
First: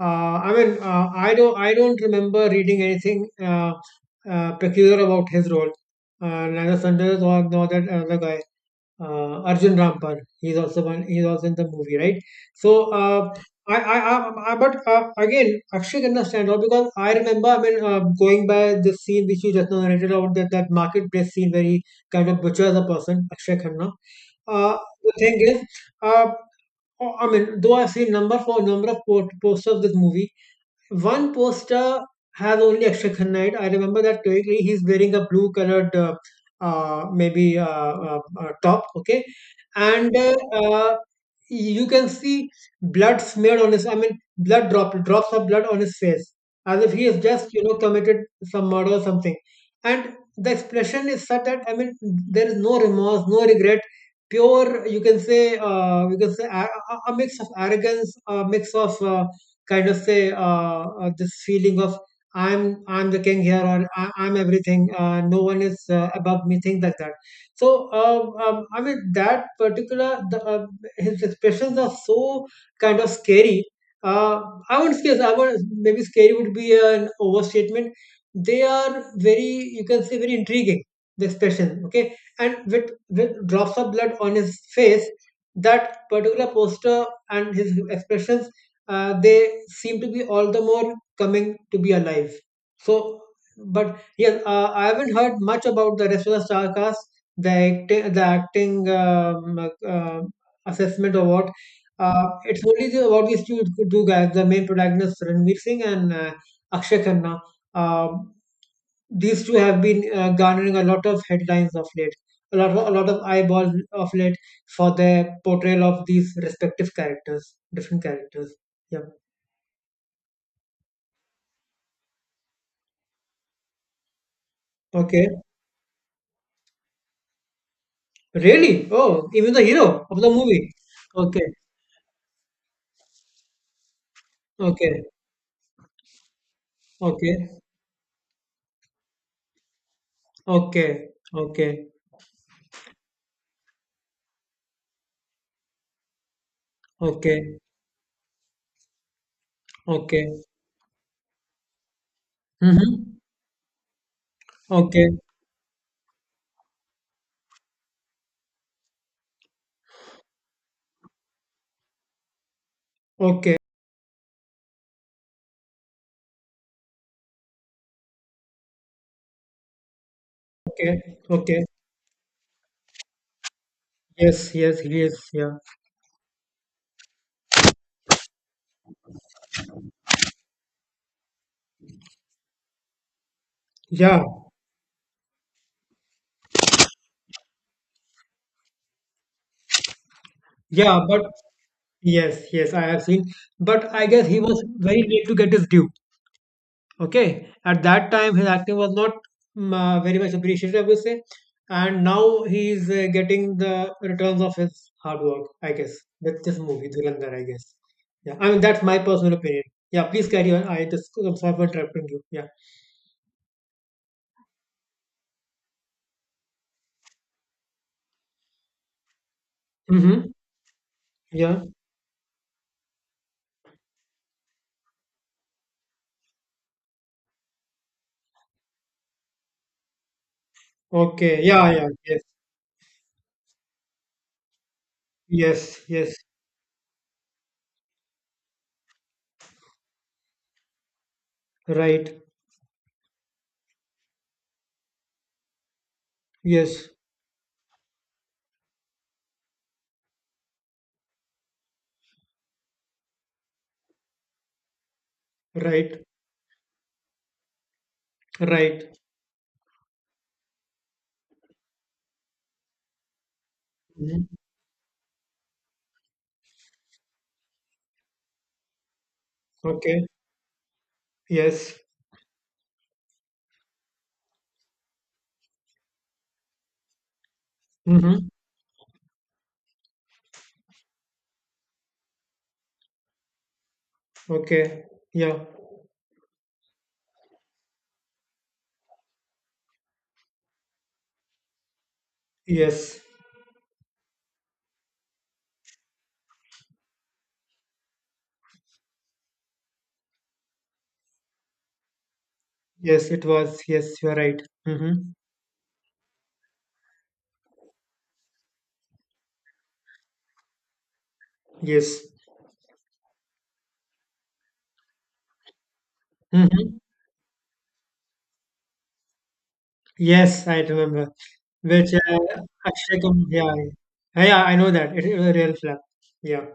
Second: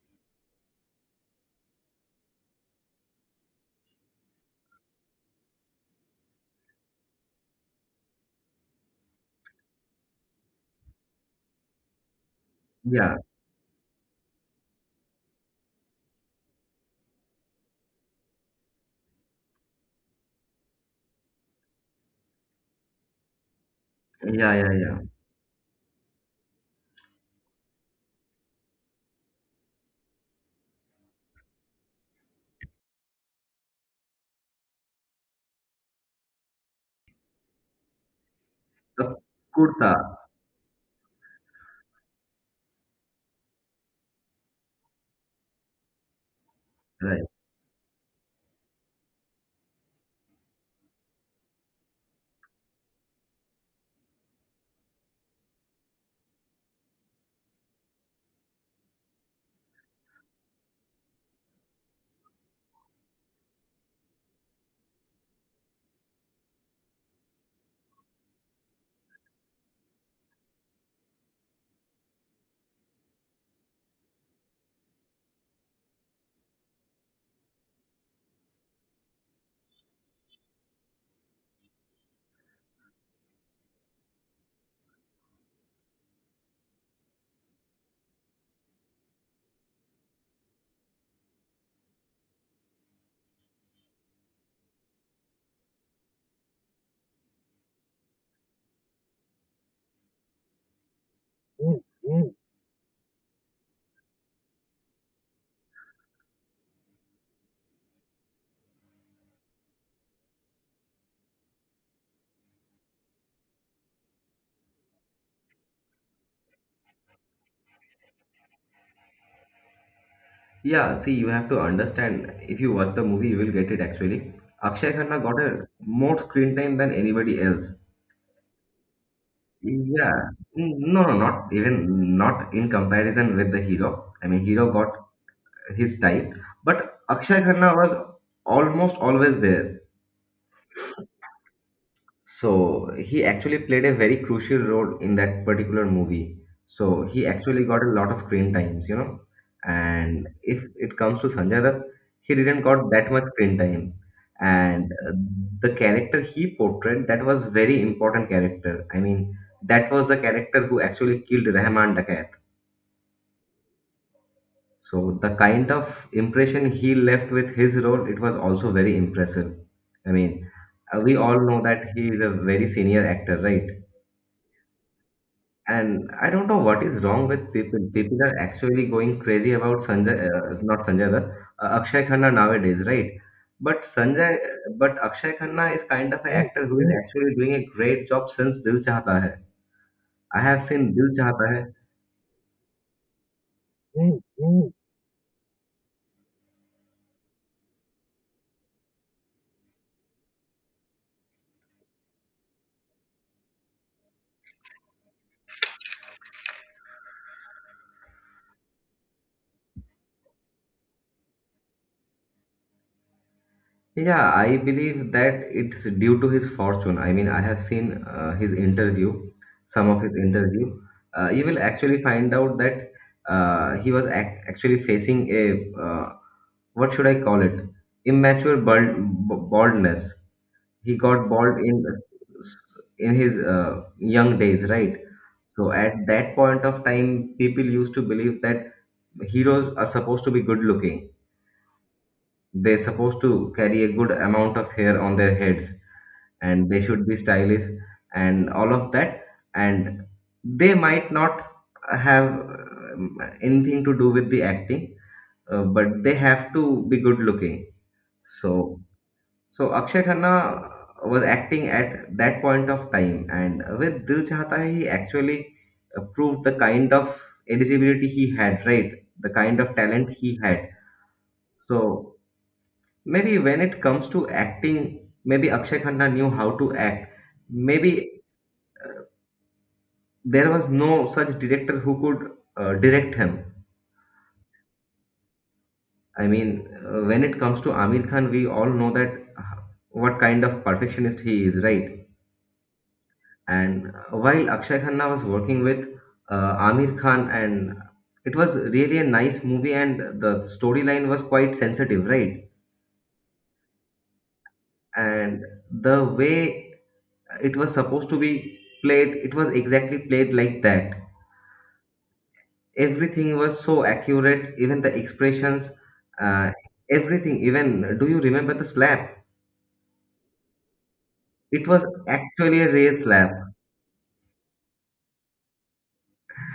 uh, I mean, uh, I don't, I don't remember reading anything uh, uh, peculiar about his role, uh, neither Sanjay nor, nor that other guy. Uh, Arjun Rampal. He's also one. He's also in the movie, right? So, Yeah, uh, I, I, I, I, but uh, again, Akshay can stand out because I remember. I mean, uh, going by the scene which you just now narrated about that that marketplace scene where he kind of butchers a person, Akshay Khanna. yeah, yeah, Uh, yeah. the thing is, uh, oh, I mean, though I've seen number for number of po- posters of this movie, one poster has only Akshay Khanna in it. I remember that correctly. He's wearing a blue colored, uh, uh, maybe uh, uh, uh, top. The Okay, and kurta, uh, uh, you can see blood smeared on his. I mean, blood drop drops of blood on his face, as if he has right? just you know committed some murder or something. And the expression is such that I mean, there is no remorse, no regret. Pure, you can say, uh, you can say a, a a mix of arrogance, a mix of uh, kind of say uh, uh, this feeling of I'm I'm the king here or I, I'm everything. Uh, no one is uh, above me. Things like that. So um, um, I mean that particular the, uh, his expressions are so kind of scary. Uh, I wouldn't say I would maybe scary would be an overstatement. They are very you can say very intriguing the expression. Okay, and with with drops of blood on his face, that particular poster and his expressions uh, they seem to be all the more coming to be alive. So, but yes, uh, I haven't heard much about the rest of the star cast, the acting, the acting um, uh, assessment or what. Uh, it's only the, about these two, two guys, the main protagonists Ranveer Singh and uh, Akshay Khanna. Um, these two have been uh, garnering a lot of headlines of late, a lot, of- a lot of eyeballs of late for their portrayal of these respective characters, different characters. Yeah. Yeah, see, you have to understand. If you watch the movie, you will get it actually. Akshay Khanna Okay. got a more screen time than anybody else. Really? Oh, even the hero Yeah, of the movie. Mm, no, no, Okay. not even not in comparison with the hero. I mean, hero got Okay. his time, but Akshay Okay. Khanna was almost always there. Okay. Okay. So he actually played a very crucial role in that particular movie. So he Okay. actually got a lot of screen times, you know. And Okay. if it comes to Sanjay Dutt, he didn't got that Mm-hmm. much screen time. And Okay. uh, the character he portrayed, that was very important character. I mean, that was the character who actually killed Rahman Dakat. Okay. So the kind of impression he left with his role, it was also very impressive. I mean, Okay. uh, we all know Okay. that he is a very senior actor, right? Yes. Yes. Yes. Yeah. And I don't know what is wrong with people. People are actually going crazy about Sanjay, uh, not Sanjay Dutt, uh, Akshay Khanna nowadays, right? But Yeah. Sanjay, but Akshay Khanna is kind of an Mm, actor who is mm, actually doing a great job since Dil Chahta Hai. I have seen Yeah. Dil But Chahta Hai. yes. Yes. I have seen. But I mm, guess he was mm, very late to get his due. Okay, at that time his acting was not mm, uh, very much appreciated, I would say, and now he is uh, getting the returns of his hard work, I guess, with this movie Dhurandhar, I guess. Yeah, I mean that's my personal opinion. Yeah, please carry on. I just I'm sorry for interrupting you. Yeah. Yeah, I believe that it's due to his fortune. I mean, I have seen uh, his interview, some of his Mm-hmm. interview. Uh, you will Yeah. actually find out that uh, he was ac actually facing a uh, what should I call it? Immature bald, baldness. He got Okay. bald Yeah. in Yeah. Yes. in his uh, young days, right? So Yes. at Yes. that point of time, people used to believe that heroes are supposed to be good looking. Right. They're supposed to carry a good amount of hair on their heads, and they Yes. should be stylish and all of that. And they might not have um, anything to do with the acting, uh, but Right. they have to be good looking. So Right. So Akshay Khanna was acting at that point of time, and with Dil Hmm. Chahta Hai, he actually uh, proved the kind of eligibility he had, right? The kind of Okay. talent he had. Yes. So maybe when it comes to acting, maybe Akshay Khanna knew how to act. Maybe Mm-hmm. there was no such director who could uh, direct him. Okay. Yeah. I mean, uh, when it comes to Amir Khan, we all know that uh, what kind of perfectionist he is, right? Yes. And while Akshay Khanna was working with uh, Amir Khan, and it was really a nice movie, and the storyline was quite sensitive, right? Yes, it was. Yes, you're right. Mm-hmm. And the way it was supposed to be played, it was exactly played like that. Yes. Everything was so accurate, even the expressions, uh, Mm-hmm. everything. Even do you remember the slap? Yes, I remember. It was Which uh, actually a real Akshay Kumar, slap. yeah, yeah, yeah, I know that. It, it was a real flap. Yeah.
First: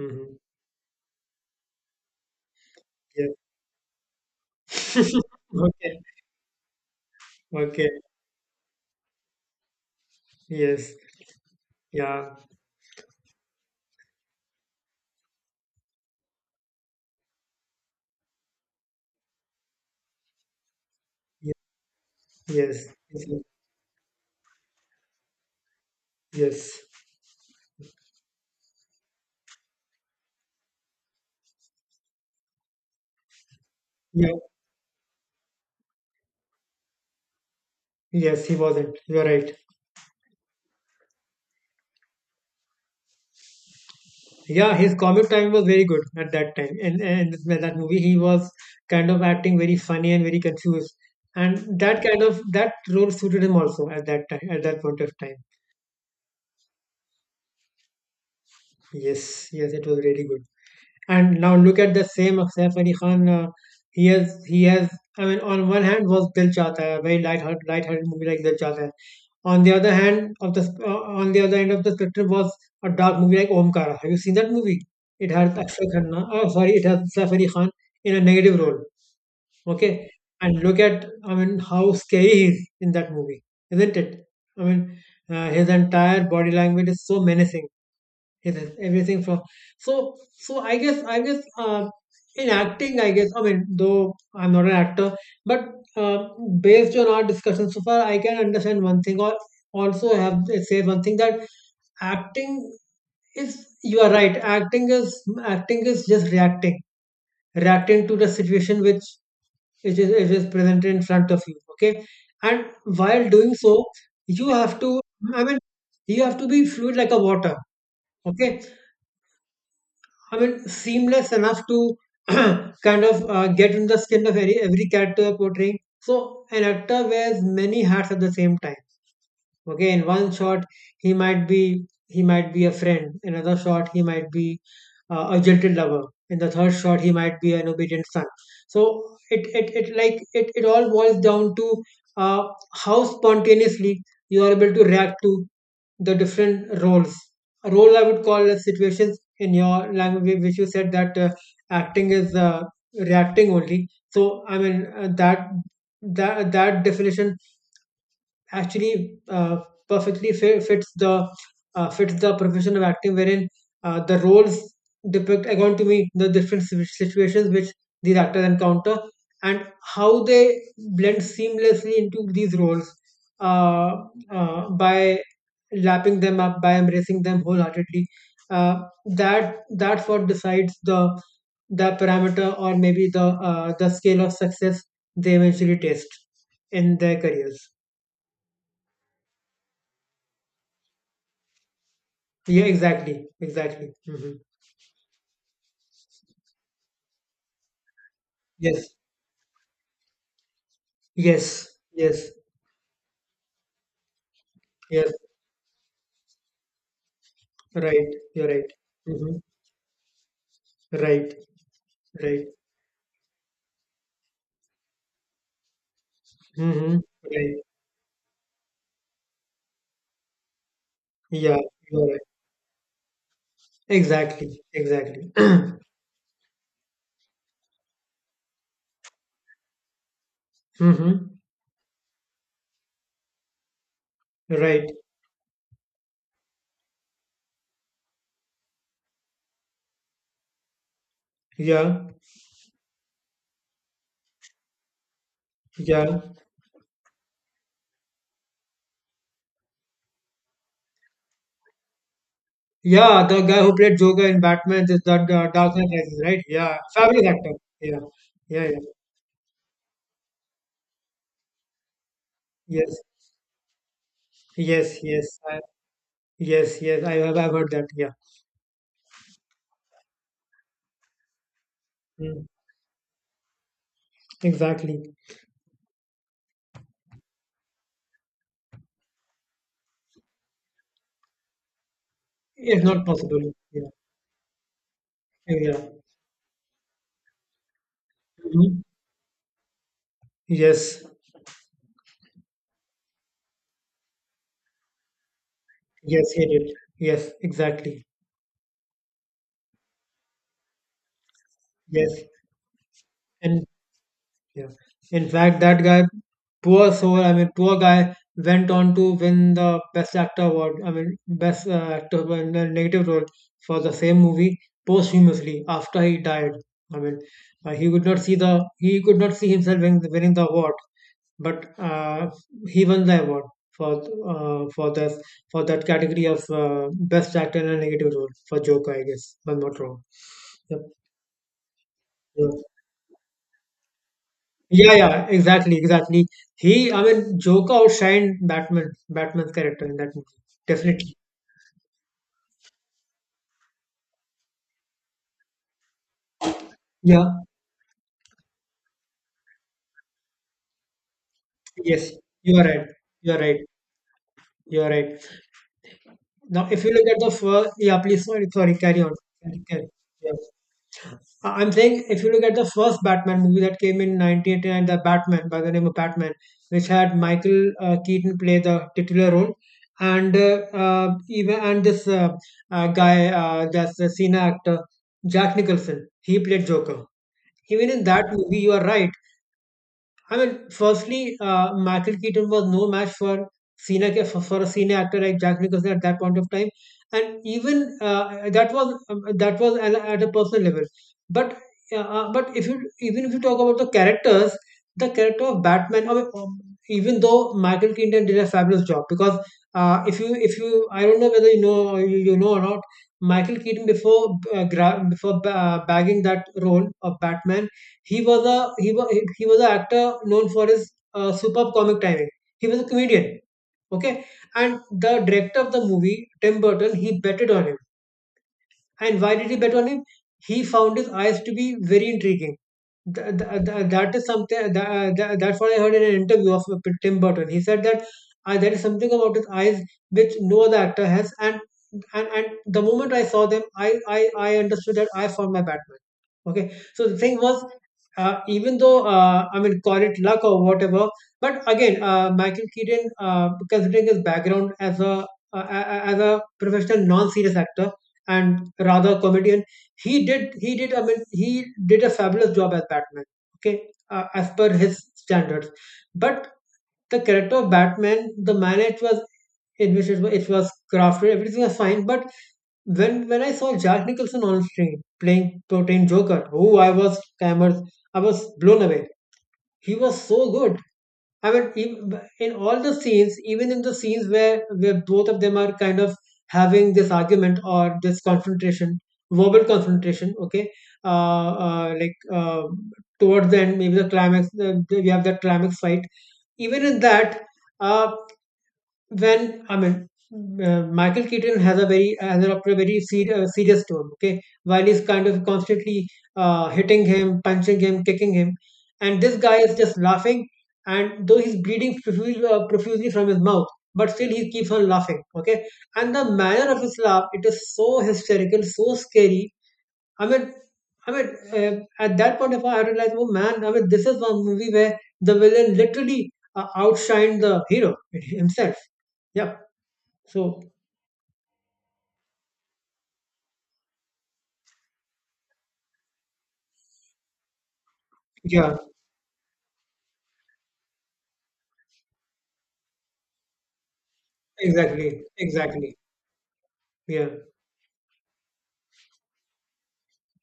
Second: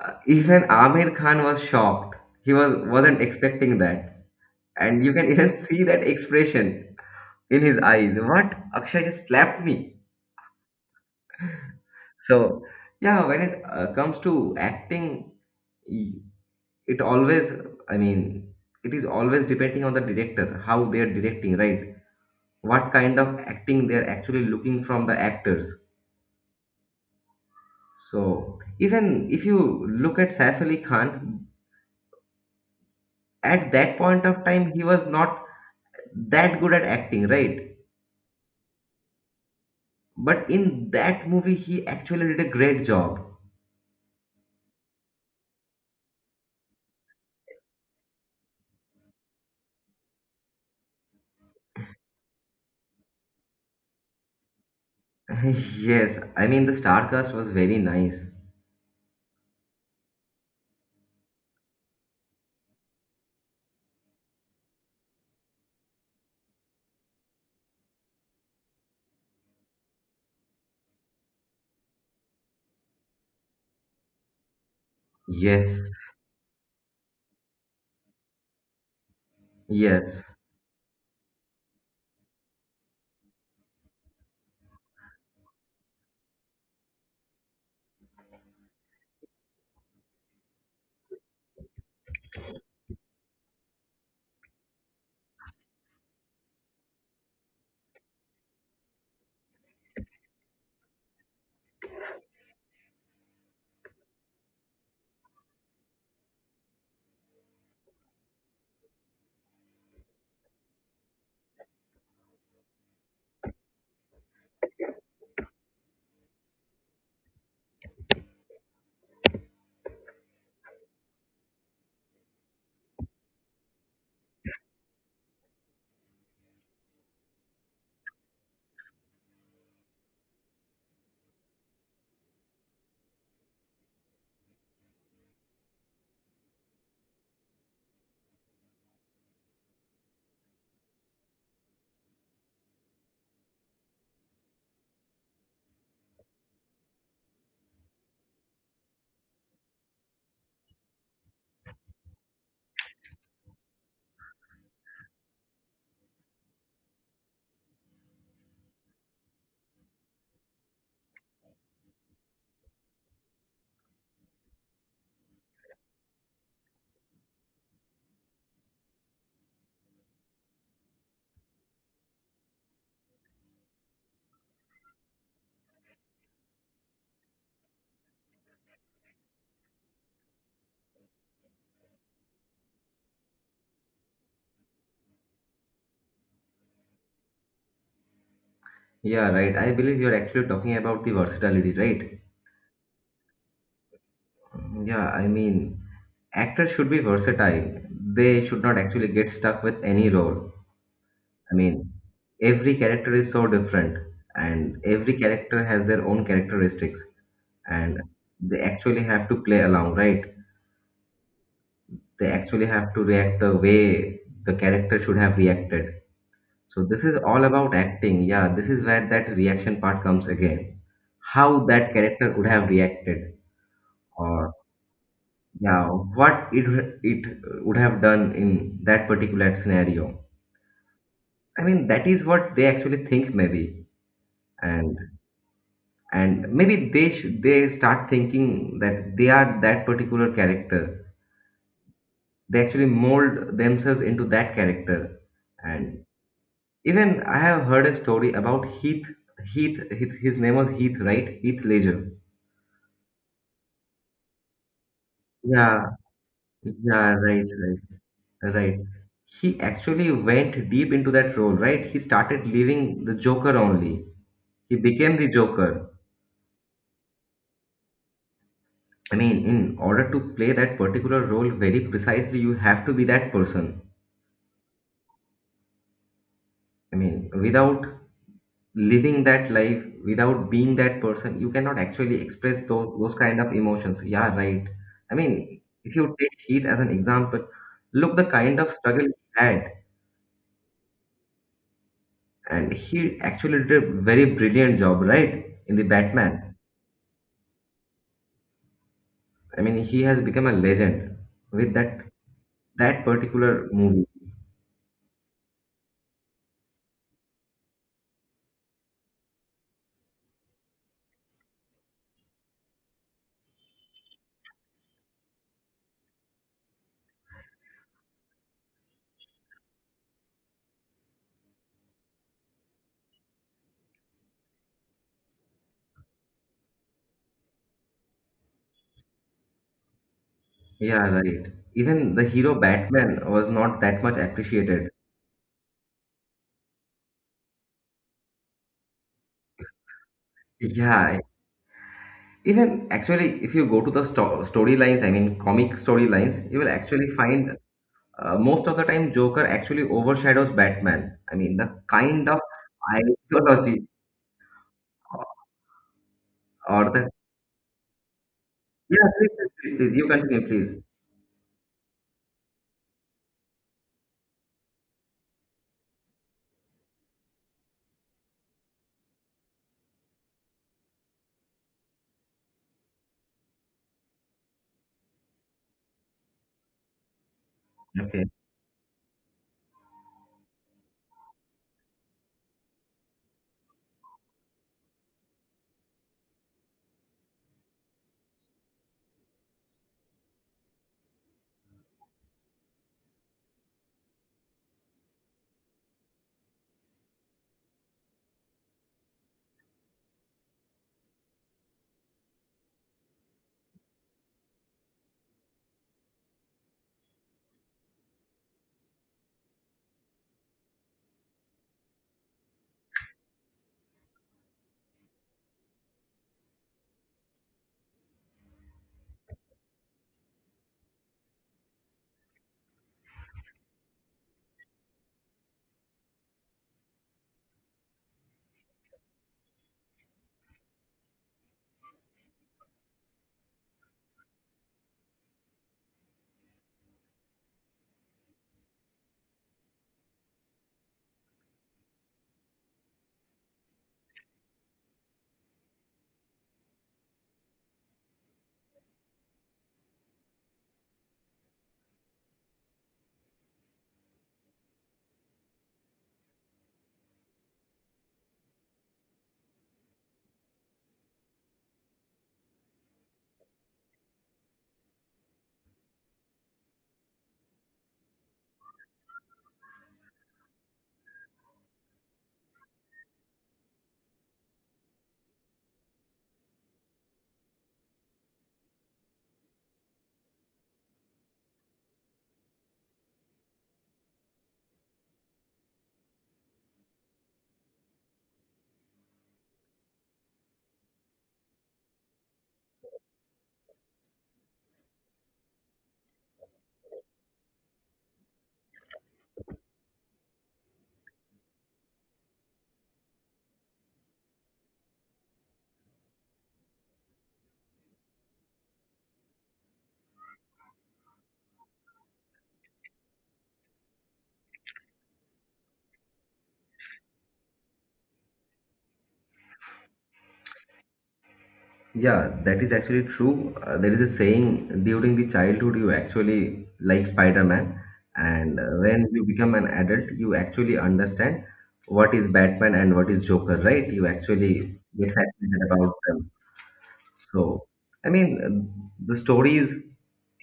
Uh, Even Amir Khan was shocked. He was wasn't Yes. expecting that. And you can even [laughs] see Okay. that expression in his Okay. eyes. What? Akshay just slapped me. Yes. Yeah. So, yeah, when it uh, comes to acting, y- it always, I mean, it is always depending on the director, how they are Yes. directing, right? Yes. What kind of acting they are actually looking from the actors. Yes. So, even if you look at Saif Ali Khan, at that point Yeah. of time, he was not that good at acting, right? Yes, he wasn't. You're right. But in that movie, he actually did a great job. Yeah, his comic timing was very good at that time. And and that movie, he was kind of acting very funny and very confused, and that kind of that role suited him also at that time, at that point of time. [laughs] Yes, I mean the star cast was very nice. Yes, yes, it was really good. And now look at the same Saif Ali Khan. Uh, he has he has. I mean, on one hand was Dil Chahta Hai, a very light hearted, light hearted movie like Dil Chahta Hai. On the other hand of the uh, on the other end of the spectrum was a dark movie like Omkara. Have you seen that movie? It had Yes, Akshay Khanna. Oh, sorry, it has Saif Ali Khan in a negative role. Okay, yes, and look at I mean how scary he is in that movie, isn't it? I mean, uh, his entire body language is so menacing it is everything from so so I guess I guess uh, in acting I guess I mean though I'm not an actor but uh, based on our discussion so far I can understand one thing or also have say one thing that acting is you are right acting is acting is just reacting reacting to the situation which which is, which is presented in front of you okay and while doing so you have to I mean you have to be fluid like a water okay I mean, seamless enough to [clears throat] kind of uh, get in the skin of every, every character portraying. So an actor wears many hats at the same time. Okay, in one shot he might be he might be a friend, another shot he might be uh, a jilted lover, in the third shot he might be an obedient son. So it it, it like it, it all boils down to uh, how spontaneously you are able to react to the different roles. A role I would call as situations in your language, which you said that uh, acting is uh, reacting only. So i mean uh, that that that definition actually, uh, perfectly fi- fits the uh, fits the profession of acting, wherein uh, the roles depict, according to me, the different situ- situations which these actors encounter, and how they blend seamlessly into these roles, uh, uh, by lapping them up, by embracing them wholeheartedly. Uh, that that's what decides the the parameter, or maybe the uh, the scale of success they eventually taste in their careers. yeah, right. I believe you're actually talking about the versatility, right? Yeah, exactly, exactly. Hmm. Yeah, I mean, actors should be versatile. They should not Yes, actually get stuck with any role. I yes, mean, yes, every character is so different, and yes. every character has their own characteristics, and Right, you're they right. actually have Hmm. to play along, right? Right, They right. actually have to react the way the character should have reacted. So Hmm. this is all Right. about acting. Yeah, this is where that reaction part comes again. Yeah, How that you're right. character would have reacted, or Exactly, exactly. [clears throat] yeah, what it it would have done in that particular scenario. Hmm. I mean, that is what they actually think maybe, Right. and and maybe they sh- they start thinking that they are that particular character. Yeah, They actually mold themselves into that character, and yeah, even I have heard a story about Heath. Heath, his, his name was Heath, right? Heath Ledger. yeah. The guy who played Joker in Batman, is that uh, Dark Yeah, Knight Rises, right? Yeah, yeah, fabulous right, actor. Yeah, right, yeah, yeah. right. He actually went deep into that role, right? He started Yes, leaving the Joker only. He yes, became the yes. I, Joker. yes, yes. I have. I've heard that. Yeah. I mean, in order to play that particular role very precisely, Mm. you have to be that person. Exactly. I mean, without living that life, without being that person, you cannot actually express It's those not those kind possible. of Yeah. emotions. Yeah, right. I mean, Yeah. if you take Heath as an example, look the kind of Mhm. struggle he had, Yes. and he actually did a very brilliant job, right, in the Yes, he Batman. did. Yes, exactly. I mean, he has become a legend with that Yes. that particular And movie. yeah. In fact, that guy, poor soul, I mean, poor guy went on to win the Best Actor award. I mean, Best uh, Actor in a negative role for the same movie, posthumously, after he died. I mean, uh, he could not see the he could not see himself win, winning the award, but uh, he won the award for uh, for this for that category of uh, Best Actor in a negative role for Joker, I guess. If I'm not wrong. Yep. Yeah, right, even the hero Yeah. Batman was not that much appreciated. Yeah, yeah, exactly, exactly. He, I mean, Joker outshined Batman, Batman's character in that movie. Definitely. Yeah, even actually if you go to the sto- storylines, I mean comic storylines, you will actually Yeah. find uh, most of the time Joker actually overshadows Batman. I mean the Yes. kind of You are right. You are right. ideology, You are right. Now, if you or look the, at the first, yeah, please, sorry, sorry, carry yeah, on. please, Carry, please, carry. please you Yeah. continue please. I- I'm saying if you look at the first Batman movie that came in nineteen eighty-nine, the Batman by the name of Batman, which had Michael uh, Keaton play the titular role, and uh, uh, even and this uh, uh, guy, uh, that's the Cena actor, Jack Nicholson, he played Joker. Even in Okay. that movie, you are right. I mean, firstly, uh, Michael Keaton was no match for senior ca- for, for a senior actor like Jack Nicholson at that point of time, and even uh, that was um, that was at, a- at a personal level. But uh, uh, but if you, even if you talk about the characters, the character of Batman, I mean, um, even though Michael Keaton did a fabulous job, because uh, if you if you I don't know whether you know, or you, you know or not, Michael Keaton before uh, gra- before ba- bagging that role of Batman, he was a he was he was an actor known for his uh, superb comic timing. He was a comedian, okay. And the director of the movie, Tim Burton, he betted on him. And why did he bet on him? He found his eyes to be very intriguing. Th- th- th- that is something that, that, that's what I heard in an interview of Tim Burton. He said that uh, there is something about his eyes which no other actor has, and and and the moment I saw them, I I I understood that I found my Batman. Okay, so the thing was, uh, even though, uh, I mean, call it luck or whatever, but again, uh, Michael Keaton, uh, considering his background as a uh, as a professional non-serious actor and rather comedian, he did he did I mean he did a fabulous job as Batman. Okay, uh, as per his standards, but the character of Batman, the manner it was in which it was, it was crafted, everything was fine. But when when I saw Jack Nicholson on screen playing Protein Joker, oh, I was cameras, I was blown away. He was so good. I mean, ev- in all the scenes, even in the scenes where where both of them are kind of having this argument or this confrontation, verbal confrontation, okay, uh, uh, like uh, towards the end, maybe the climax, uh, we have that climax fight. Even in that, uh, when I mean, uh, Michael Keaton has a very, has a very ser- uh, serious tone. Okay, while he's kind of constantly uh, hitting him, punching him, kicking him, and this guy is just laughing. And though he's bleeding profusely, uh, profusely from his mouth, but still he keeps on laughing. Okay, and the manner of his laugh, it is so hysterical, so scary. I mean, I mean, uh, at that point of time, I realized, oh man, I mean, this is one movie where the villain literally, uh, outshined the hero [laughs] himself. Yeah. So Yeah, that is actually true. Uh, there is a saying during the childhood you actually like Spider-Man, and uh, yeah, when you become an adult, you actually understand what is Batman and what is Joker, right? You actually get exactly, fascinated about exactly. them. Yeah, So, I mean, uh, the stories.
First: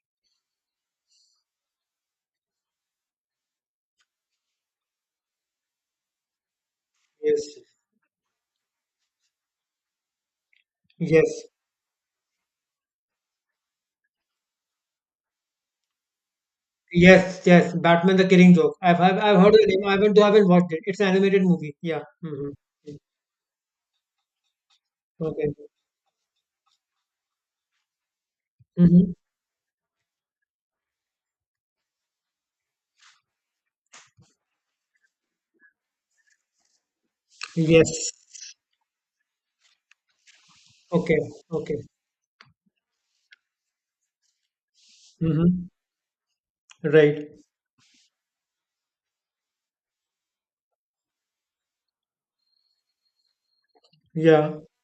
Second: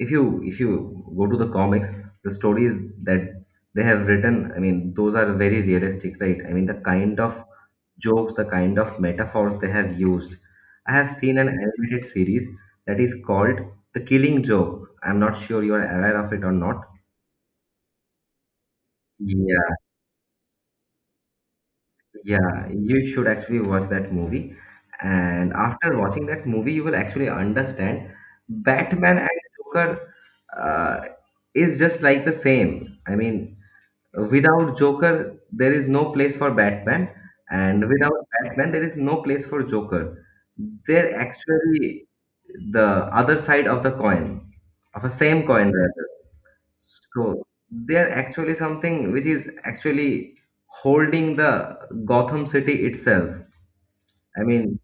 If you if you go to the comics, the stories that they have written, I mean, those are very realistic, right? I mean, the kind of yes, jokes, the kind of metaphors they have used. I have seen yes, an animated series that is called The Killing Joke. I'm not sure you are aware of it or not. yes, yes. Batman: The Killing Joke. I've I've, I've heard of the Yeah, name. I haven't I haven't watched it. It's an animated movie. Yeah. Hmm. yeah, you should actually watch that movie. Okay. And after watching that movie, you will actually understand Hmm. Batman and Joker uh, is just like the same. I mean, without Joker, there is no place for Batman, and Yes. without Batman, there is no place for Joker. They're Okay. Okay. actually the other side of the coin, of a same coin Hmm. rather. Right. So they are actually something which is actually holding the Gotham City itself. I Yeah. mean,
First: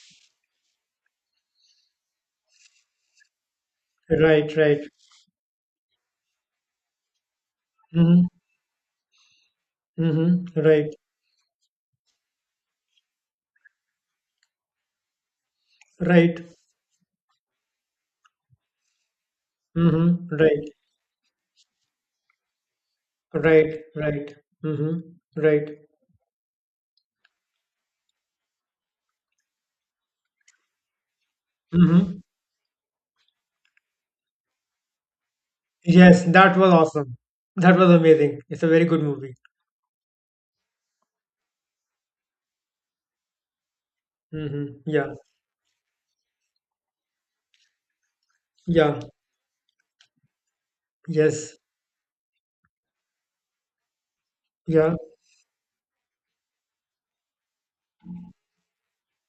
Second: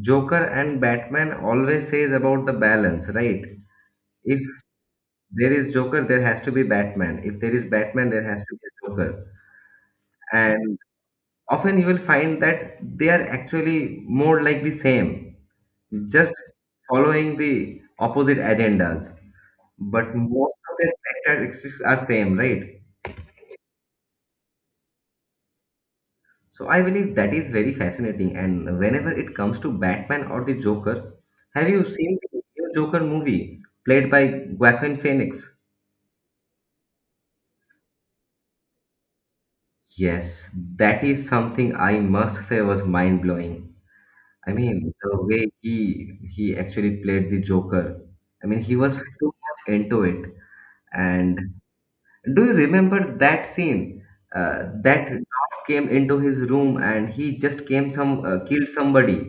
Joker and Batman always says about the balance, right? If Right. Right. there is Joker, there has to be Batman. If there is Batman, there Hmm. has to be a Joker. Hmm. And Right. often you will find that they are actually more like the same, just Right. following the opposite agendas. But Hmm. most Right. of their characteristics are same, right? Right. Right. Hmm. Right. So I believe that is very fascinating. And whenever it comes to Batman or the Joker, have you seen Hmm. the new Joker movie played by Joaquin Phoenix? Yes, that was awesome. That was amazing. It's a very good movie. Yes, that is something I must say was mind blowing. I Mm-hmm. mean, the Yeah, way he he actually played the Joker. I mean, he was yeah, too much into it. And yes, do you remember that scene? Uh, yeah, That dog came into his room and he just came some uh, killed somebody.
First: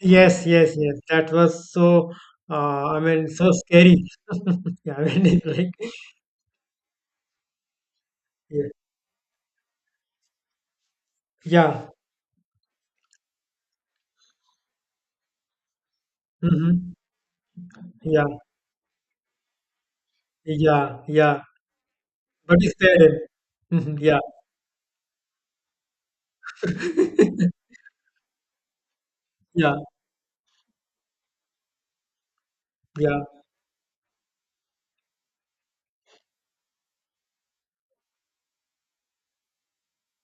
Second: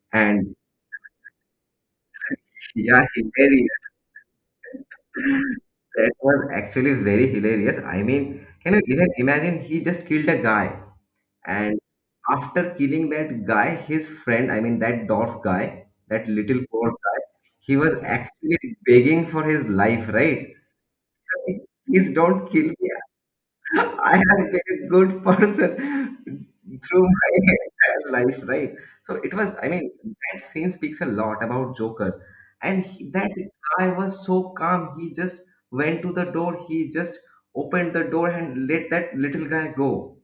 yes, And yes, yes. That was so, uh, I yeah, he- mean, so very scary. [laughs] Yeah, I mean, [laughs] it's like, that was actually very hilarious. I mean, yeah, can you even imagine he just killed a guy and yeah, after killing that guy, his friend, I mean that dwarf guy, that little poor mm-hmm. guy, he was Yeah, actually begging for his life, right? yeah, yeah. [laughs] Please don't But kill it's me. there. Mm-hmm. I Yeah, have been a good person through my entire life, right? So it was, I yeah, mean, that scene speaks a lot about Joker. And he, yeah, that guy was so calm. He just went to the door, he just opened the door and let that little guy go.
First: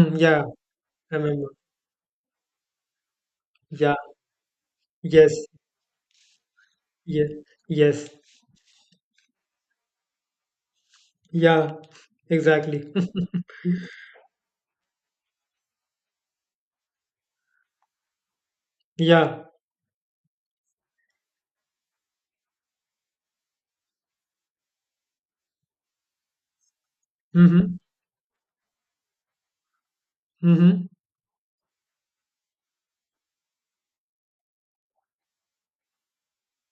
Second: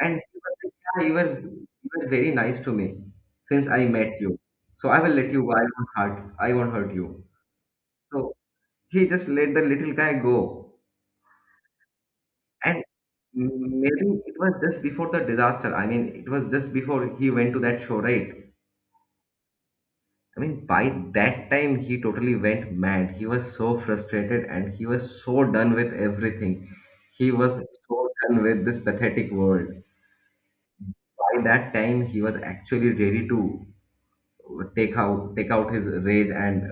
And he Yeah, was like, yeah, you I were, remember. you were very nice to me since I Yeah, met you. So I will let yes, you go. I won't hurt. I won't hurt you. yes, yes, So he just let the little guy go. yeah, And exactly. [laughs] maybe it was just before the disaster. I mean, it was just before he went to that show, right? Yeah, I mean, by that time, he totally went mad. He was so frustrated and he was so done with everything. He was mm-hmm. so done with this pathetic world. Mm-hmm. By that time, he was actually ready to take out take out his rage, and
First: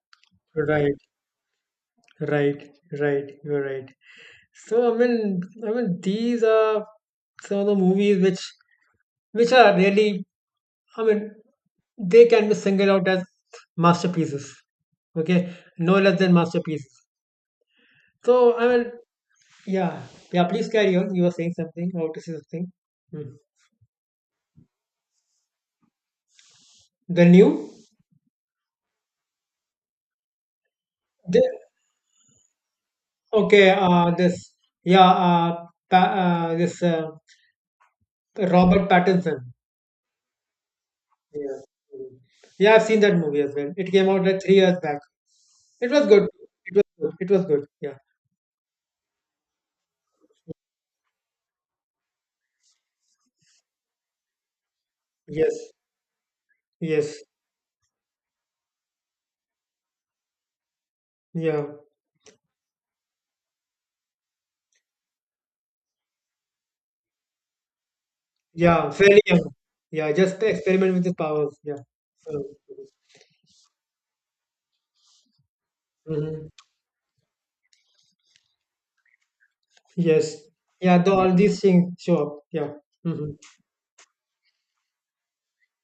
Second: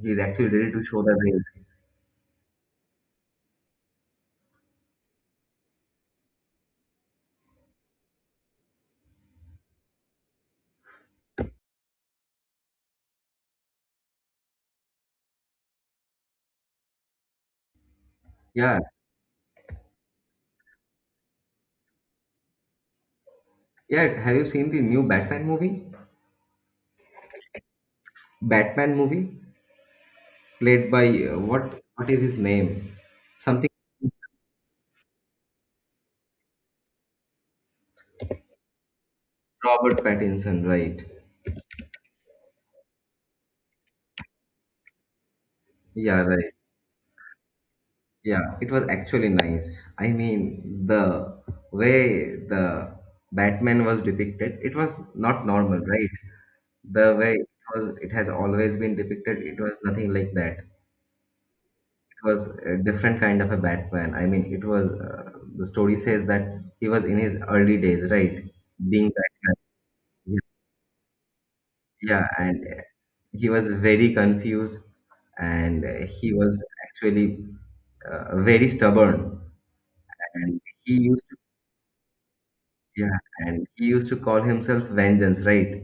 he's actually ready to Right, show the rage. right, right. You're right. So I mean, I mean, these are some of the movies which which are really, I mean, they can be singled out as masterpieces. Okay, no less than masterpieces. So I Yeah, mean, yeah, yeah. Please carry on. You were saying something. I want to say something. Hmm. yeah. Have you seen the new Batman movie? The new, Batman movie played by uh, the, what? What is his name? Something. okay. Uh, this yeah. Uh, pa, uh this uh, Robert Pattinson. Robert Pattinson, right? Yeah. Hmm. Yeah. I've seen that movie as well. It came out like three years back. It was Yeah, good. right. It was good. It was good. Yeah. Yeah, it was actually nice. I mean, the way the Batman was depicted, it was not Yes. normal, right? The Yes. way it was, it has always been depicted, it was nothing like that. It Yeah. was a different kind of a Batman. I mean, it was uh, the story says that he was in his early days, right? Yeah. Being Fairly young. Batman. Yeah. Yeah, Just experiment with his powers. Yeah. yeah, So, and uh, he was very confused, and uh, he mhm. was actually uh, very stubborn. Yes. And he Yeah. The, used all to, these things show up. Yeah. yeah, Hmm. and he used to call himself Vengeance, right?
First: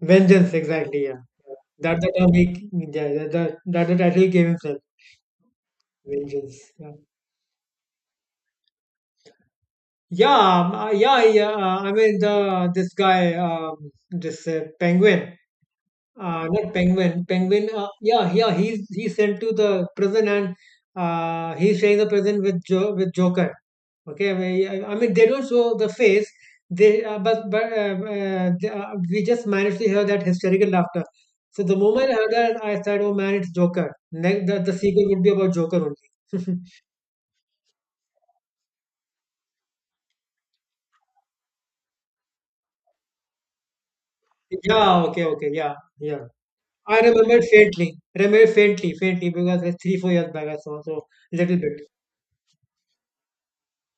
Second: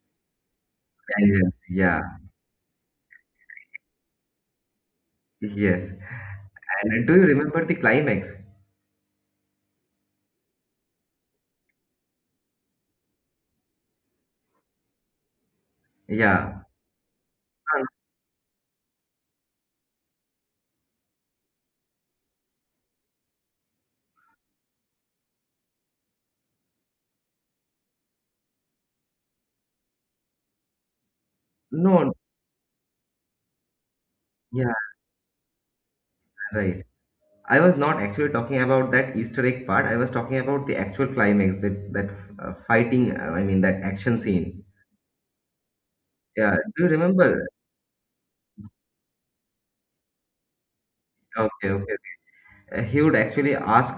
Vengeance. Exactly. Yeah. Vengeance, That's yeah, the term he, yeah, that, that, that the title he gave himself. yes. Vengeance. Yeah. And do you remember the climax? Yeah, um, uh, yeah, yeah. uh, I mean, the this guy, um, this uh, penguin. Uh, Yeah, Not Penguin. Penguin. Uh, Uh, yeah, yeah. He's he's sent to the prison, and uh, he's sharing the prison with jo- with Joker. Okay. I mean, I I mean, they don't show the face. They uh, but but uh, uh, they, uh, we just managed to hear that hysterical laughter. So the moment no, I heard that, I said, "Oh man, it's Joker." Next, the, the yeah, sequel would be about Joker only. [laughs] right. I was not actually talking about that Easter egg part. I was talking about the actual climax, that that uh, fighting, uh, I mean that action scene. Yeah. Okay. Okay. Yeah. Yeah. Yeah, do you I remember remember? faintly. Remember faintly, faintly, because it's three four years back. I saw so, little Okay, bit. okay. Uh, He would actually ask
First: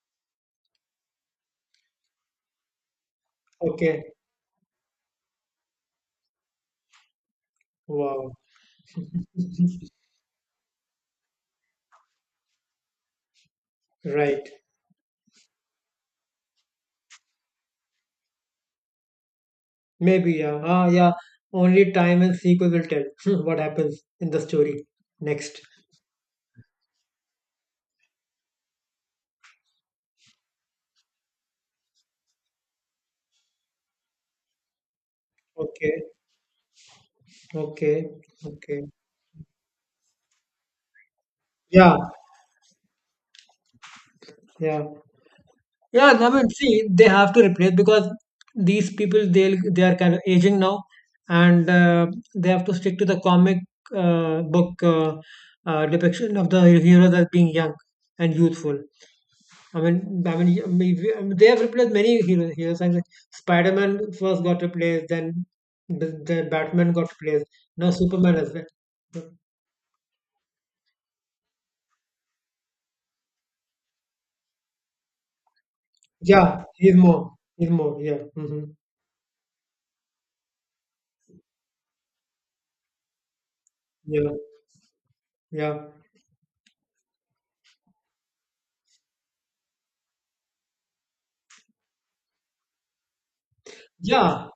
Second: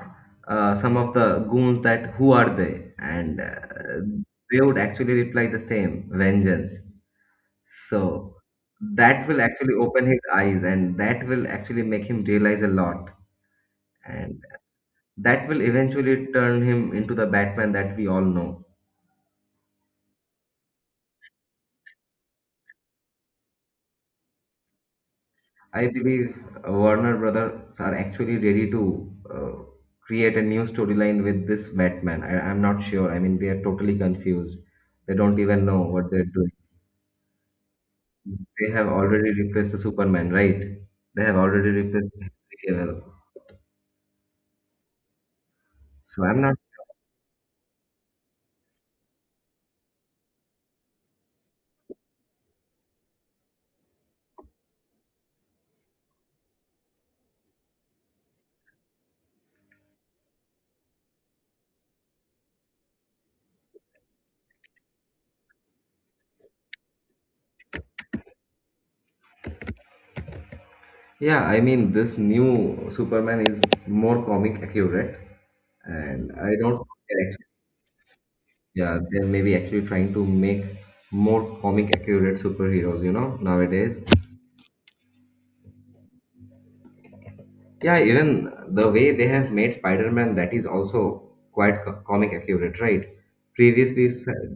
uh, some of the goons that who are they, and uh, Okay. they would actually reply the same, vengeance. Wow. So that will actually open his eyes, and that will actually make him realize a lot. And Right. that will eventually turn him into the Batman that we all know. Maybe, yeah. Ah, yeah. Only time and sequel will tell [laughs] what happens in the story next. I believe uh, Warner Brothers are actually ready to uh, create a new storyline with this Batman. I, I'm not sure. I mean, they are totally confused. They don't even know Okay, what they're doing. okay, They okay. have already replaced the Superman, right? They have already Yeah, replaced Henry Cavill. yeah, yeah. So I I'm mean, not. see, they have to replace because these people they they are kind of aging now, and uh, they have to stick to the comic uh, book uh, uh, depiction of the heroes as being young and youthful. I mean, I mean, I mean, we- I mean, they have replaced many hero- heroes. Like Spider-Man first got replaced, then the, the Batman got replaced. Now Superman as well. Yeah, I mean, this new Superman is more comic accurate, and I Yeah, don't think he's they're more. actually. He's more. Yeah. Hmm. Yeah, they are maybe actually trying to make more comic accurate superheroes, you know, nowadays. Yeah. Yeah. Yeah, even the way they have made Spider-Man, that is also quite co- comic accurate, right? Previously, s- Yeah.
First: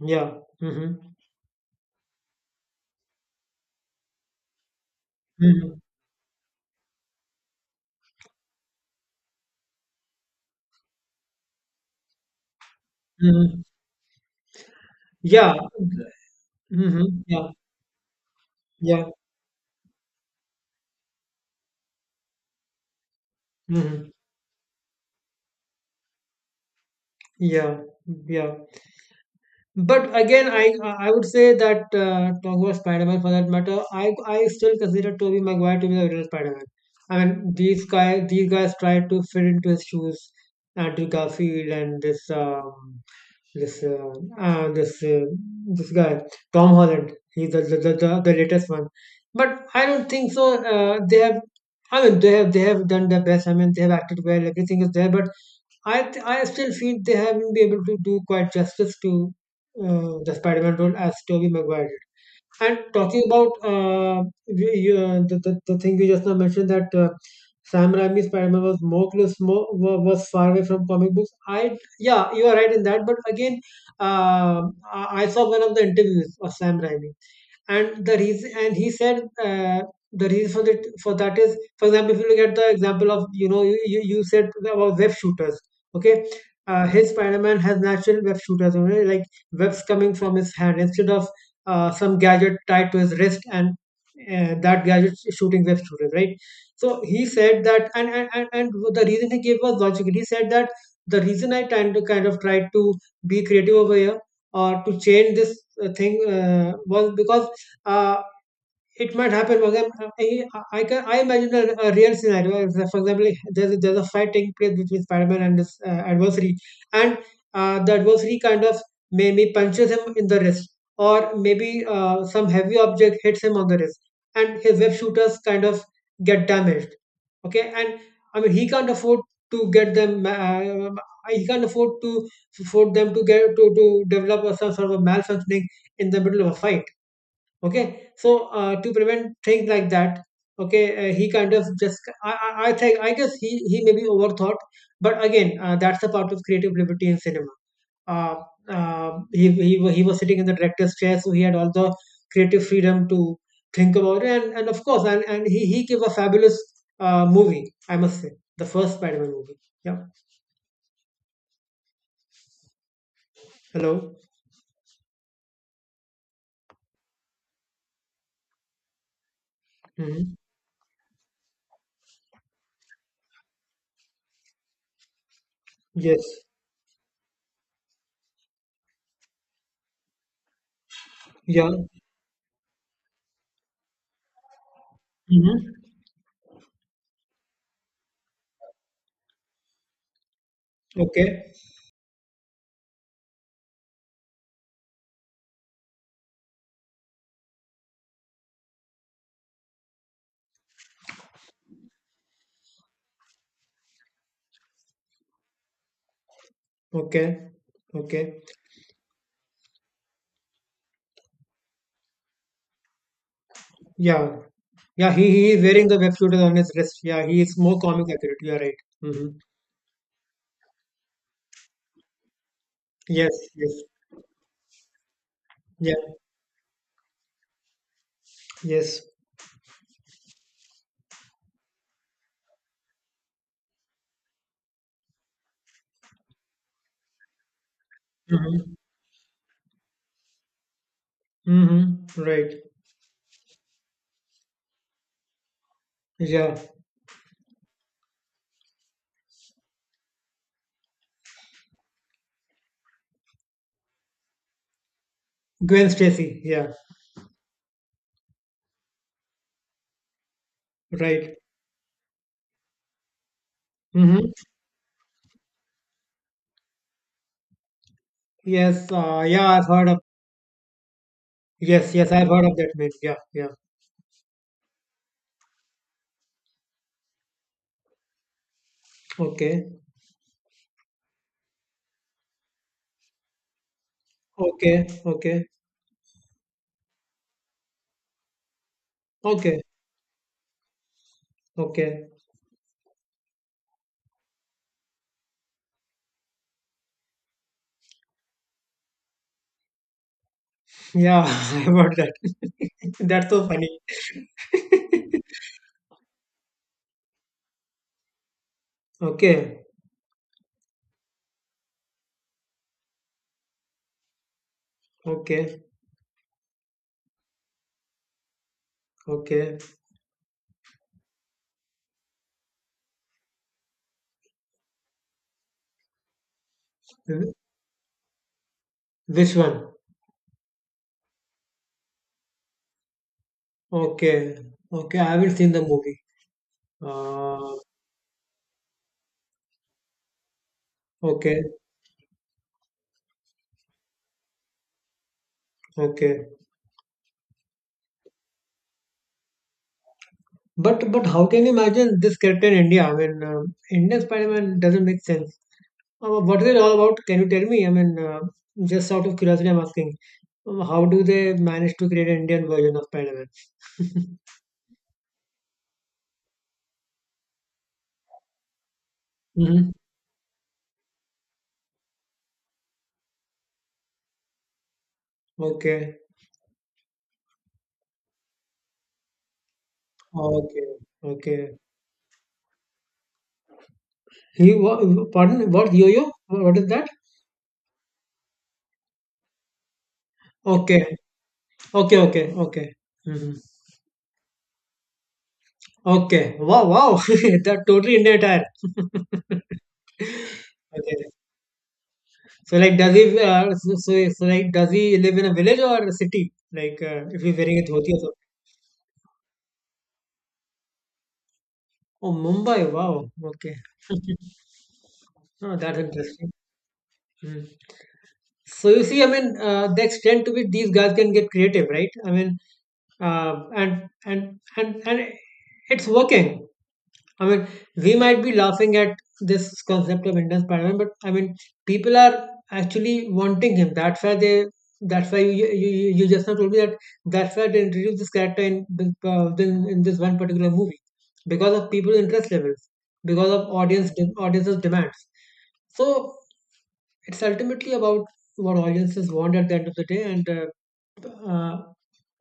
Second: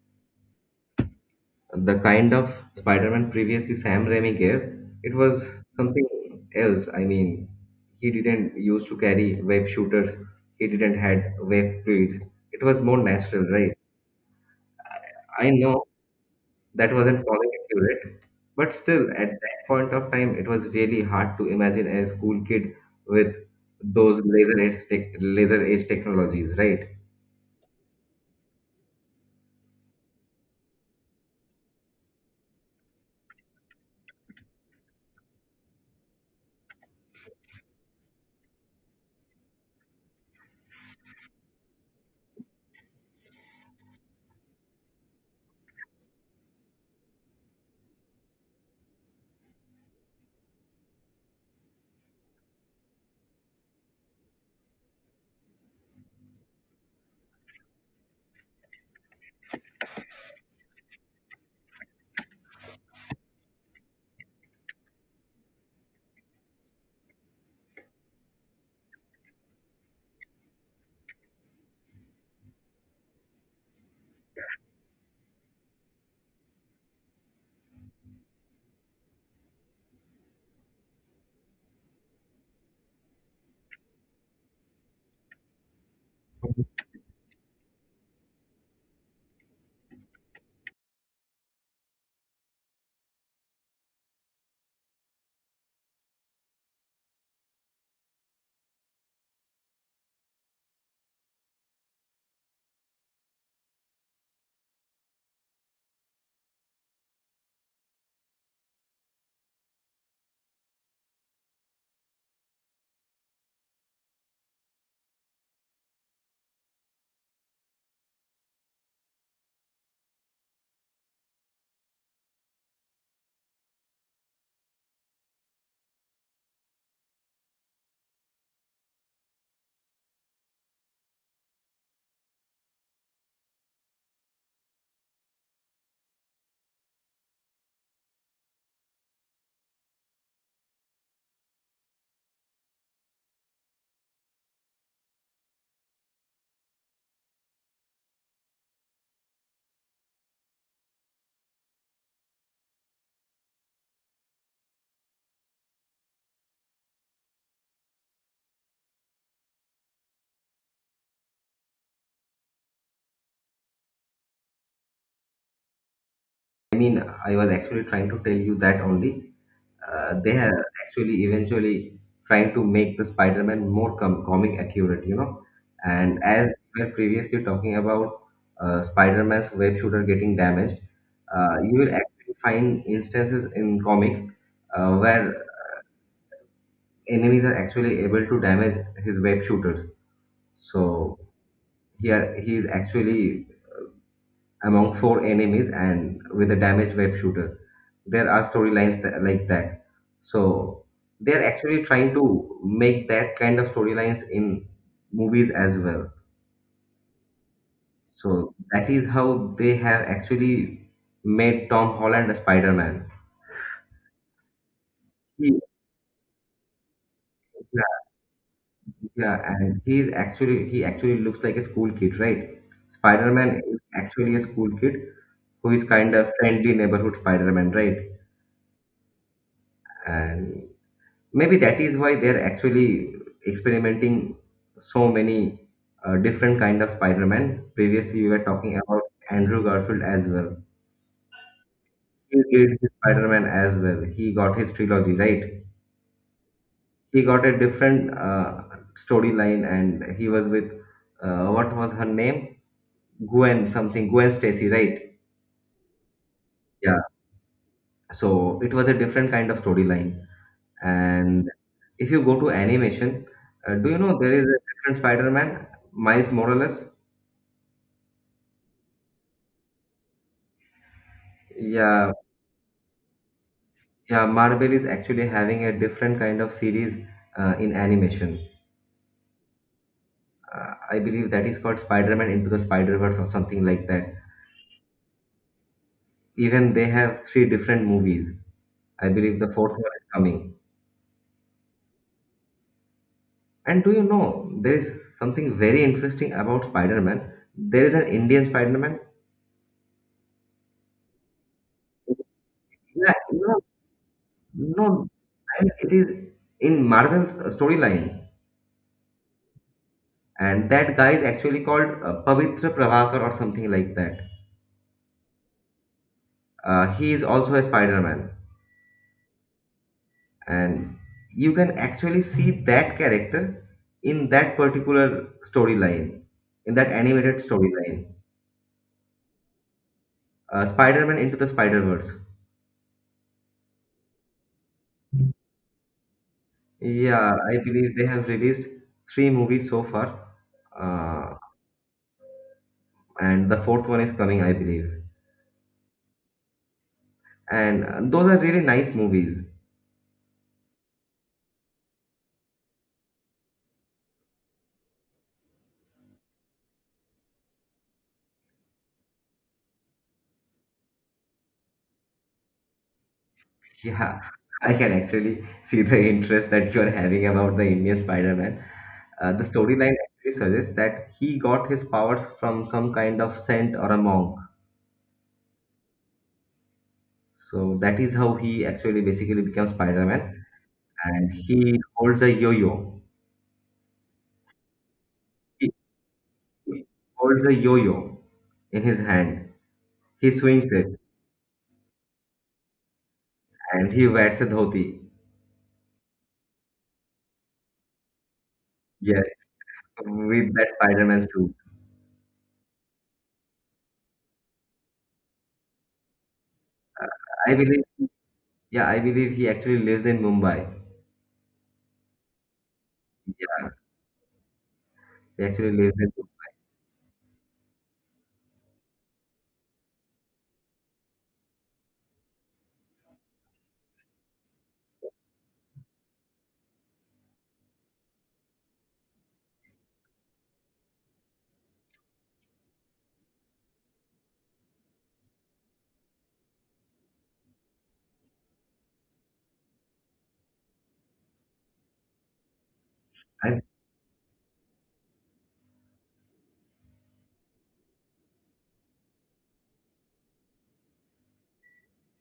Yeah. Hmm. the kind of Spider-Man previously Sam Raimi gave, it was Hmm. something else. I mean, he didn't used to carry web shooters. He didn't had web fluids. It was more natural, Hmm. right? I Yeah. know that Hmm. wasn't calling Yeah. it accurate, but Yeah. still, at that point of time, it was really hard to imagine a school kid with Hmm. those laser edge tech, laser edge technologies, right? Yeah. Yeah. But again, I I would say that, uh, talk about Spider-Man for that matter. I I still consider Tobey Maguire to be the original Spider-Man. I mean, these guys these guys tried to fit into his shoes, Andrew Garfield, and this um, this uh, uh, this uh, this guy Tom Holland. He's the the, the, the the latest one, but I don't think so. Uh, they have. I mean, they have they have done their best. I mean, they have acted well. Everything is there, but I th- I still feel they haven't been able to do quite justice to uh, the Spider-Man role as Tobey Maguire. And talking about uh, y- y- uh, the, the, the thing you just now mentioned that uh, Sam Raimi's Spider-Man was more close, more wa- was far away from comic books. I yeah, you are right in that. But again, uh, I I saw one of the interviews of Sam Raimi, and the reason and he said, uh, the reason for that for that is, for example, if you look at the example of, you know, you, you you said about web shooters. Okay. Uh, his Spider-Man has natural web shooters, you know, like webs coming from his hand instead of uh, some gadget tied to his wrist, and uh, that gadget shooting web shooters, right? So he said that, and and, and and the reason he gave was logical. He said that the reason I tried to kind of tried to be creative over here or to change this uh, thing uh, was because uh, it might happen. For example, I, I can, I imagine a, a real scenario. For example, there's a, there's a fight taking place between Spider-Man and his uh, adversary, and uh, the adversary kind of maybe punches him in the wrist, or maybe uh, some heavy object hits him on the wrist, and his web shooters kind of get damaged. Okay, and I mean he can't afford to get them. Uh, he can't afford to afford them to get to to develop a, some sort of malfunctioning in the middle of a fight. Okay, so uh, to prevent things like that. Okay, uh, he kind of just, I, I i think, I guess he he may be overthought. But again, uh, that's a part of creative liberty in cinema. uh, uh, he, he wa- he was sitting in the director's chair, so he had all the creative freedom to think about it. And, and of course, and, and he he gave a fabulous uh, movie, I must say, the first Spider-Man movie. Yeah. Hello. I mean, I was actually trying to tell you that only uh, Hmm. they are actually eventually trying to make the Spider-Man more com- comic accurate, you know. And Yes. as we were previously talking about uh, Spider-Man's web shooter getting damaged, uh, Yeah. you will actually find instances in comics uh, where Hmm. enemies are actually able to damage his web shooters. So Okay. here he is actually among four enemies and with a damaged web shooter. There are storylines tha- like that. So they're actually trying to make that kind of storylines in movies as well. Okay. Okay. So that is how they have actually made Tom Holland a Spider-Man. Yeah. Yeah, he, he He, is wearing the web shooters on his wrist. Yeah, he is more comic yeah, accurate. You are right. Hmm. yeah, and he is actually he actually looks like a school kid, right? Yes, Spider-Man is yes. actually a school kid who is Yeah, kind of friendly neighborhood Spider-Man, right? yes. And maybe that is why they're actually experimenting so many uh, different kind of Spider-Man. Previously, we were Mm-hmm. talking about Andrew Garfield as well. Mm-hmm. He Right. did the Spider-Man as well. He got his trilogy, right. Yeah. He got a different uh, storyline, and he was with uh, what was her name? Gwen something. Gwen Stacy, right? Gwen Stacy. Yeah. Yeah. So it was a different kind of storyline. Right. And if you go to animation, uh, do you know there Mm-hmm. is a different Spider-Man, Miles Morales? Yes. Uh, yeah, I've heard of. Yes, yes, Yeah, I've heard of that man. Yeah, yeah. yeah, Marvel is actually having a different kind of series uh, in animation. Okay. Uh, I believe that is called Spider-Man Into the Spider-Verse or something like that. Okay. Okay. Even they have three different movies. I believe the Okay. fourth one is coming. Okay. And do you know, there is something very interesting about Spider-Man. There is an Indian Spider-Man. Yeah, [laughs] I've heard that. [laughs] Yeah, That's so no, funny. no, I mean, it is in Marvel's uh, storyline. Okay. And that guy is actually called uh, Pavitra Prabhakar or something like that. Okay. Uh, he is also a Spider-Man. Okay. And you can actually see that character in that particular storyline, in that Wh- animated storyline, Which one? uh, Spider-Man Into the Spider-Verse. Okay, okay, I haven't seen the movie. Yeah, I Uh, believe they have released three movies so far, uh, okay, and the fourth one is coming, I believe. okay. And uh, those are really nice movies. But but how can you imagine this character in India? I mean, um Indian Spider-Man doesn't make sense. Uh, what is it all about? Can you tell me? I mean, uh, just out of curiosity, I'm asking. Um, how do they manage to create an Indian version of Spider-Man? Yeah, [laughs] [laughs] I can actually see the interest that you're having about the Indian Spider-Man. Uh, the Hmm. storyline actually suggests that he got his powers from some kind of saint or a monk. Okay, So that is how he actually basically becomes Spider-Man, okay, and okay. he holds a yo-yo. He, what, pardon, He what yo-yo? What is that? holds a yo-yo in his hand. He swings Okay, it, okay, okay, okay. Hmm. and he wears a dhoti. Okay. Wow, wow. [laughs] That totally India attire. Yes, [laughs] with that Okay. Spider-Man suit. So like does he, uh, so, so, so like does he live in a village or a city? Like uh, if he's I wearing a believe, dhoti or so. yeah, I believe he actually lives in Mumbai. Oh, Mumbai. Wow. Okay. Yeah, [laughs] he Oh, actually that's lives in. interesting. Hmm. So you see, I mean, uh, the extent to which these guys can get creative, right? I mean, uh, and and and and it's working. I mean, we might be laughing at this concept of Indian Spider-Man, but I mean, people are actually wanting him. That's why they. That's why you you, you you just now told me that. That's why they introduced this character in the- uh, in, in this one particular movie, because of people's interest levels, because of And audience de- audience's demands. So it's ultimately about what audiences want at the end of the day, and uh, uh,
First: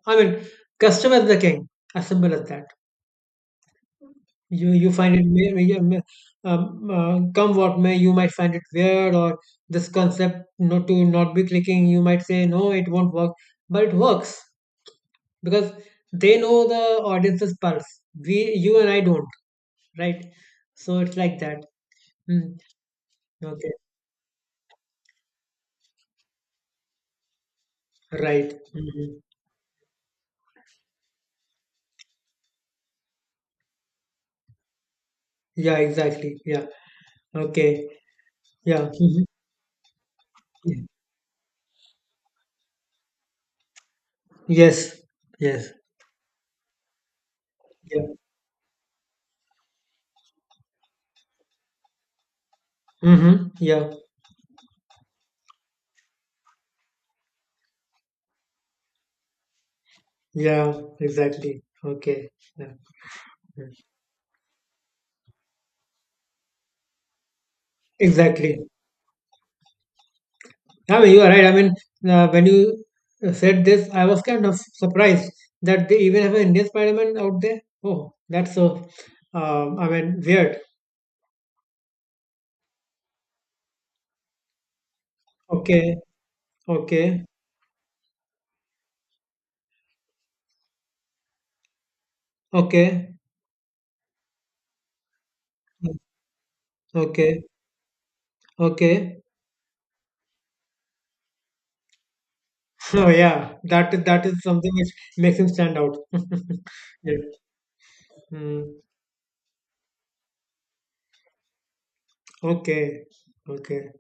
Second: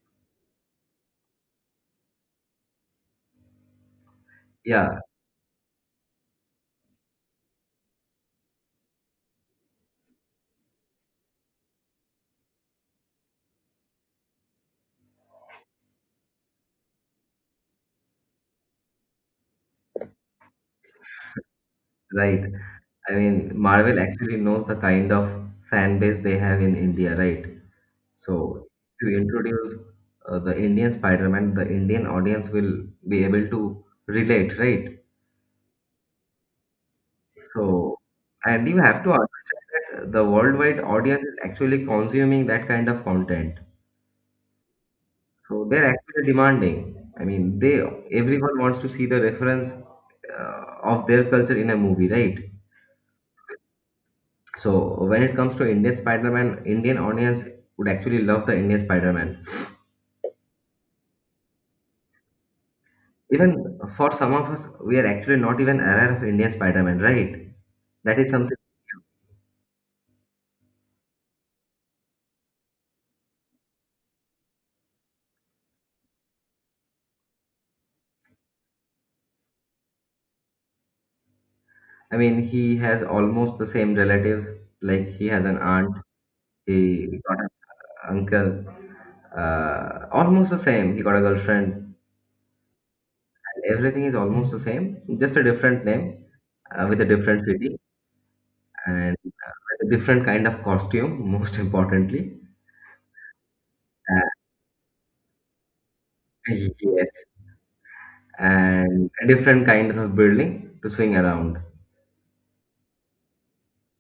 I mean, customer is the king, as simple as that. You you yeah, find it may, may, yeah, may- um, uh, come what may, you might find it weird or this concept not to not be clicking. You might say no, it won't work, but it works because they know the audience's pulse. We, you and I, don't, right? So it's like that. right. Mm. I mean, Okay, Marvel actually knows the kind of fan base they have in India, right? right. So to Hmm. introduce uh, the Indian Spider-Man, the Indian audience will be able to relate, right? Yeah, exactly. Yeah. Okay. So, and you Yeah. have to Hmm. understand that the worldwide audience is actually consuming that kind of content. Yes. So Yes. they're actually demanding. I mean, they Yeah. everyone wants to see the reference uh, of their culture in a movie, right? Mm-hmm. Yeah. So when it comes to Indian Spider-Man, Indian audience would actually love the Indian Spider-Man. Yeah. Exactly. Okay. Yeah. Mm. Even for some of us, we are actually not even aware of Indian Spider-Man, right? That is something. Exactly. I mean, you are right. I mean, uh, when you uh, said this, I was kind of surprised that they even have an Indian Spider-Man out there. Oh, that's so, um, I mean, weird. I mean, he has almost the same relatives. Like he has an aunt, Okay, he okay, got an uncle, uh, almost the same. He got a girlfriend. okay, Everything is almost the same, just a different name, uh, with a okay, different city, okay. and [laughs] uh, with a different kind of costume. Most importantly, So yeah, that that uh, is something which makes him stand out. [laughs] Yeah. yes, Mm, and different kinds of building to swing around. okay, okay.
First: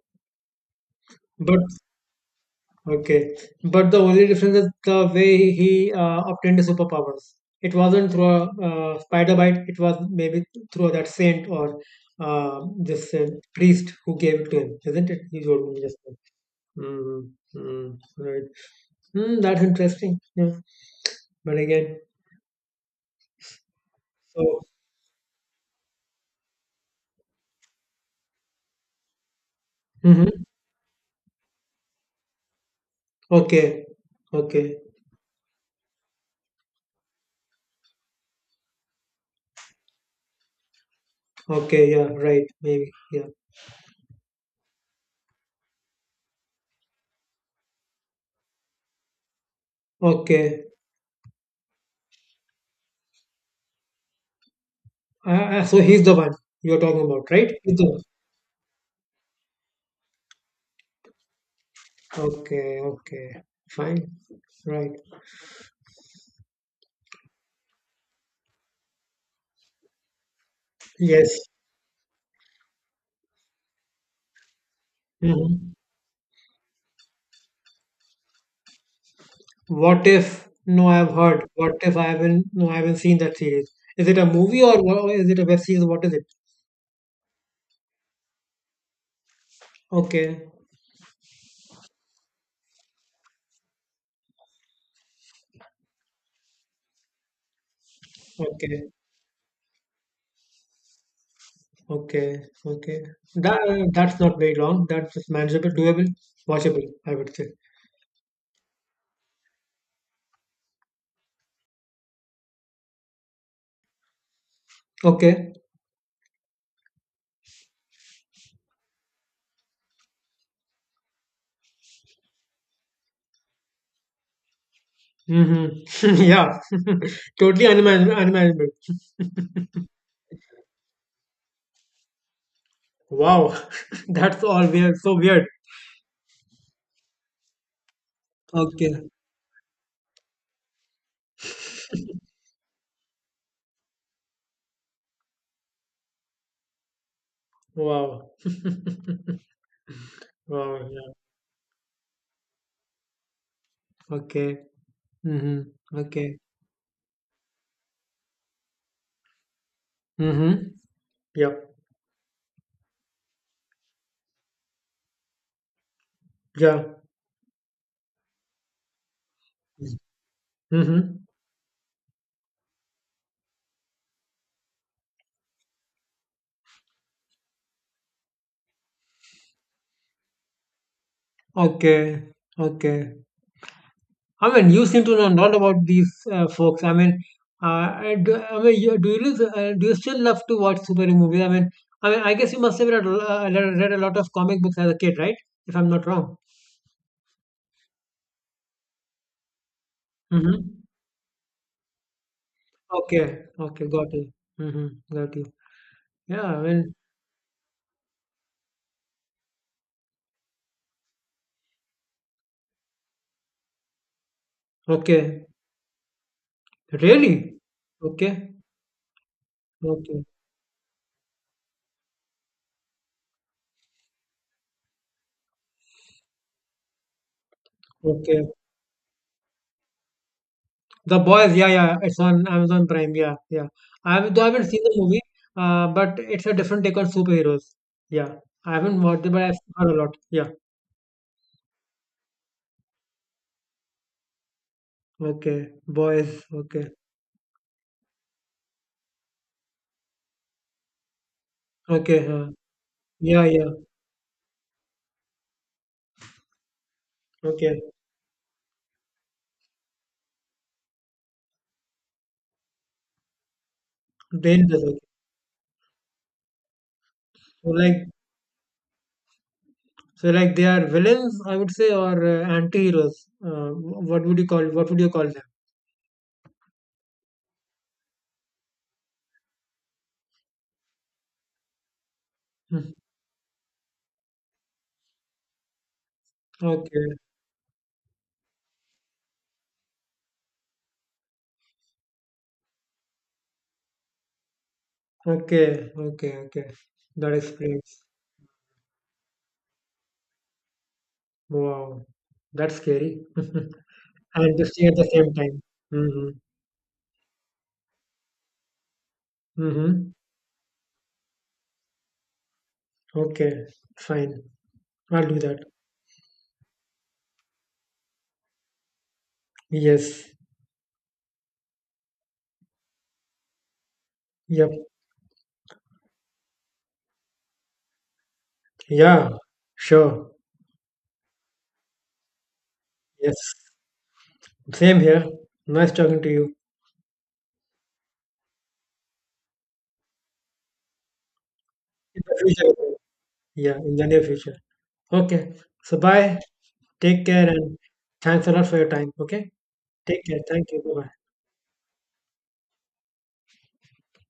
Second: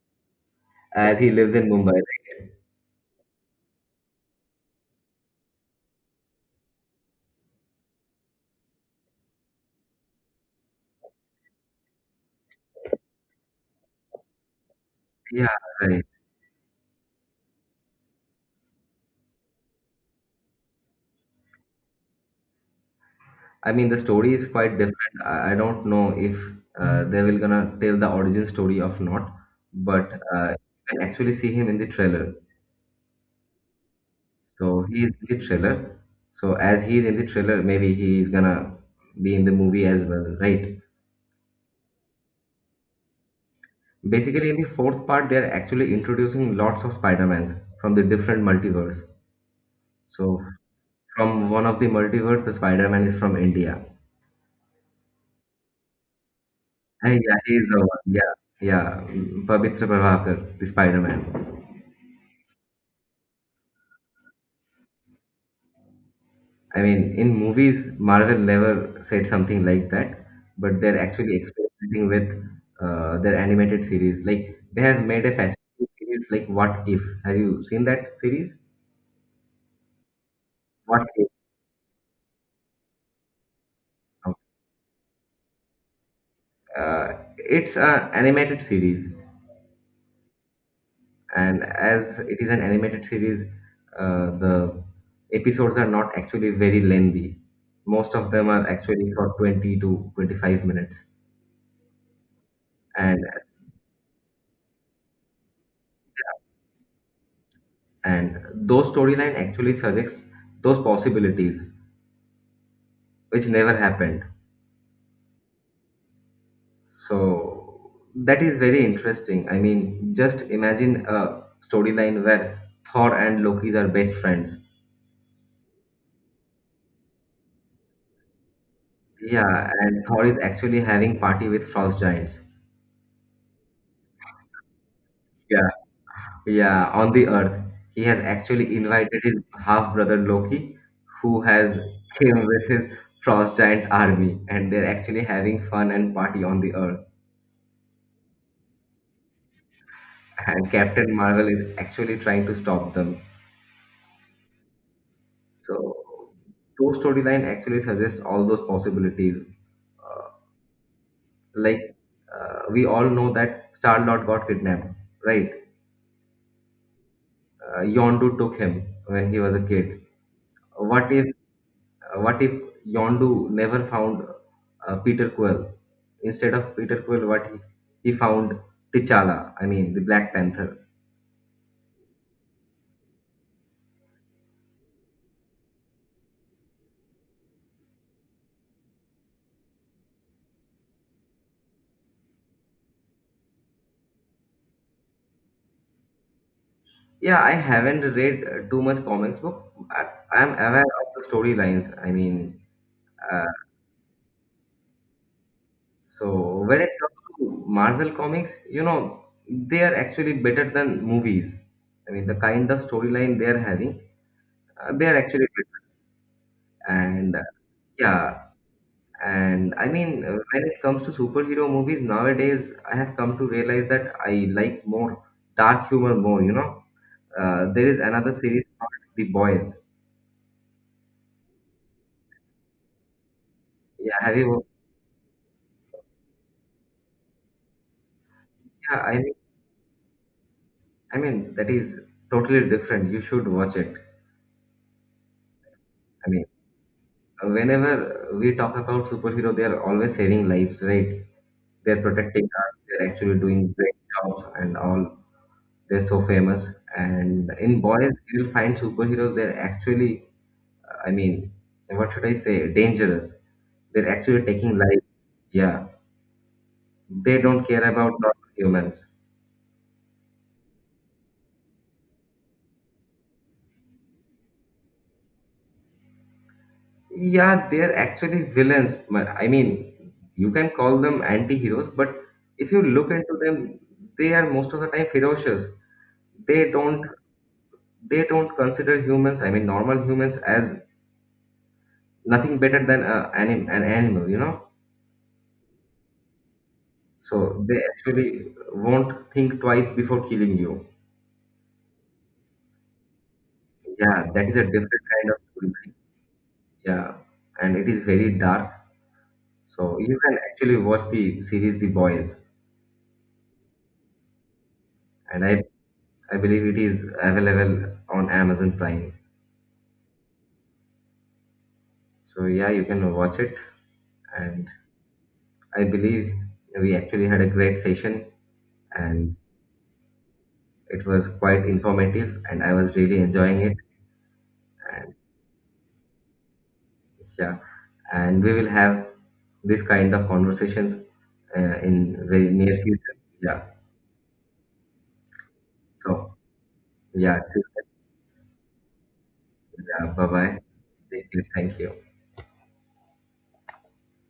As he lives But in Mumbai, right? okay, but the only difference is the way he uh, obtained the superpowers. It wasn't through a uh, spider bite. It was maybe through that saint or uh, this uh, priest who gave it to him, isn't it? He Yeah, told me just right. now. Mm, mm, right. Mm, that's interesting. Yeah. But again, I mean, the story is so. quite different. I, I don't know if uh, they will gonna tell the origin story of not, but Hmm. uh, you can actually see him in the trailer. Okay. Okay. So he is in the trailer. So as he is in the trailer, maybe he is gonna be in the movie as well, right? Okay. Yeah. Right. Maybe. Yeah. Basically, in the fourth part, they are actually introducing lots of Spider-Mans from the different multiverse. So Okay. from one of the multiverse, the Spider-Man is from India. Uh, uh, so he's the one you're talking And about, yeah, right? he is He's the one. the Yeah, yeah, Pavitra Prabhakar, the Spider-Man. okay, okay, fine, right. I mean, in movies, Marvel never said something like that, but they're actually Yes. experimenting with uh, their animated series. Like they have made a Mhm. fascinating series, like What If? Have you seen that series? What if? No, What I've If? heard. What if I haven't? No, I haven't seen that series. Is it a movie or what, is it a web series? What is it? Uh, it's an animated series, Okay, and as it is an animated series, uh, the episodes are not actually very lengthy. Most of them are okay, actually for twenty to twenty-five minutes, okay, okay. and That that's not very long. That's just manageable, doable, watchable, I would say. and those storyline actually suggests those possibilities which never happened. Okay. So that is very interesting. I mean, just imagine a storyline where Thor and Loki's are best friends. Mm-hmm. [laughs] Yeah. [laughs] Totally unimaginable. Unimaginable. Yeah, and Thor is actually having party with frost giants. Wow. [laughs] That's all weird. So weird. Yeah, yeah, on the earth. He has actually Okay. invited his half brother Loki, who has came with his frost giant army, and they're actually having fun and party on the earth. Wow. And Wow. Yeah. Captain Marvel is actually trying to stop them. Okay. Mhm. So Okay. those storyline actually suggests all those possibilities. Uh, Mhm. Yep. like uh, we all know that Star Lord got kidnapped, right? Yeah. Uh, Yondu took him when he was a kid. What Mhm. if what if Yondu never found uh, Peter Quill? Instead of Peter Quill, what he, he found T'Challa. I mean the Black Panther. Okay. Okay. I mean, you seem to know a lot about these uh, folks. I mean, uh, I do, I mean, you, do you lose, uh, do you still love to watch superhero movies? I mean, I mean, I guess you must have read, a lo- uh, read, read a lot of comic books as a kid, right? If I'm not wrong. Yeah, I haven't read uh, too much comics book. I, I'm Mm-hmm. aware of the storylines. I mean. Okay. uh, Okay. Got you. Mm-hmm. Got you. Yeah. I So when it mean. comes to Marvel comics, you know, they are actually better than movies. I mean, the kind of storyline they are having, uh, they are actually Okay. better. And uh, Really. yeah, Okay. and I Okay. mean, uh, when it comes to superhero movies nowadays, I have come to realize that I like more dark humor more. You know, uh, there is another Okay. series called The Boys. The Boys, yeah, yeah, it's on Amazon Prime. Yeah, yeah. I Yeah, have, have though I haven't you? seen the movie, uh, but it's a different take on superheroes. Yeah, I Yeah, haven't I watched it, mean, but I've heard a lot. Yeah. I mean that is totally different. You should watch it. Okay. I Boys. mean. Okay. Whenever we talk about superhero, they are always saving lives, right? They're Okay. protecting Uh, us. They're actually yeah, doing yeah. great jobs and all. They're so famous. And in Okay. Boys, you'll find superheroes. They're actually, I mean, what should I say, dangerous. They're actually taking Dangerous. Okay. life. Yeah, they don't So care like, about normal humans. so like they are villains, I would say, or uh, anti-heroes. Uh, what would you call? What would you call them? Yeah, they're actually villains, but I mean you can call them anti-heroes. But if you Hmm. look into them, they are most of the time ferocious. they don't Okay. they don't consider humans, I mean normal humans, as nothing better than a, anim, an animal you know Okay. Okay. Okay. That So they explains. actually won't think twice before killing you. Wow. That's scary. [laughs] Yeah, And that is a interesting at the different kind same of time. story. Hmm. Yeah, and it is very dark. So Mhm. you can actually watch the series The Boys. Okay, fine. I'll do And i that. i believe it is available on Amazon Prime. Yes. So yeah, you can watch it. And Yep. I believe we actually had a great session, Yeah. and Sure. it was quite informative, and I was really Yes. enjoying it. Same here. Nice talking to you. Yeah, and we will have this kind of conversations uh, In in the very future. near future. Yeah. Yeah, in the near future. Okay. So So bye. Take yeah, care, and thanks a lot for your time. Okay. yeah. Take Bye care. bye. Thank you. Bye bye. Thank you. Thank you.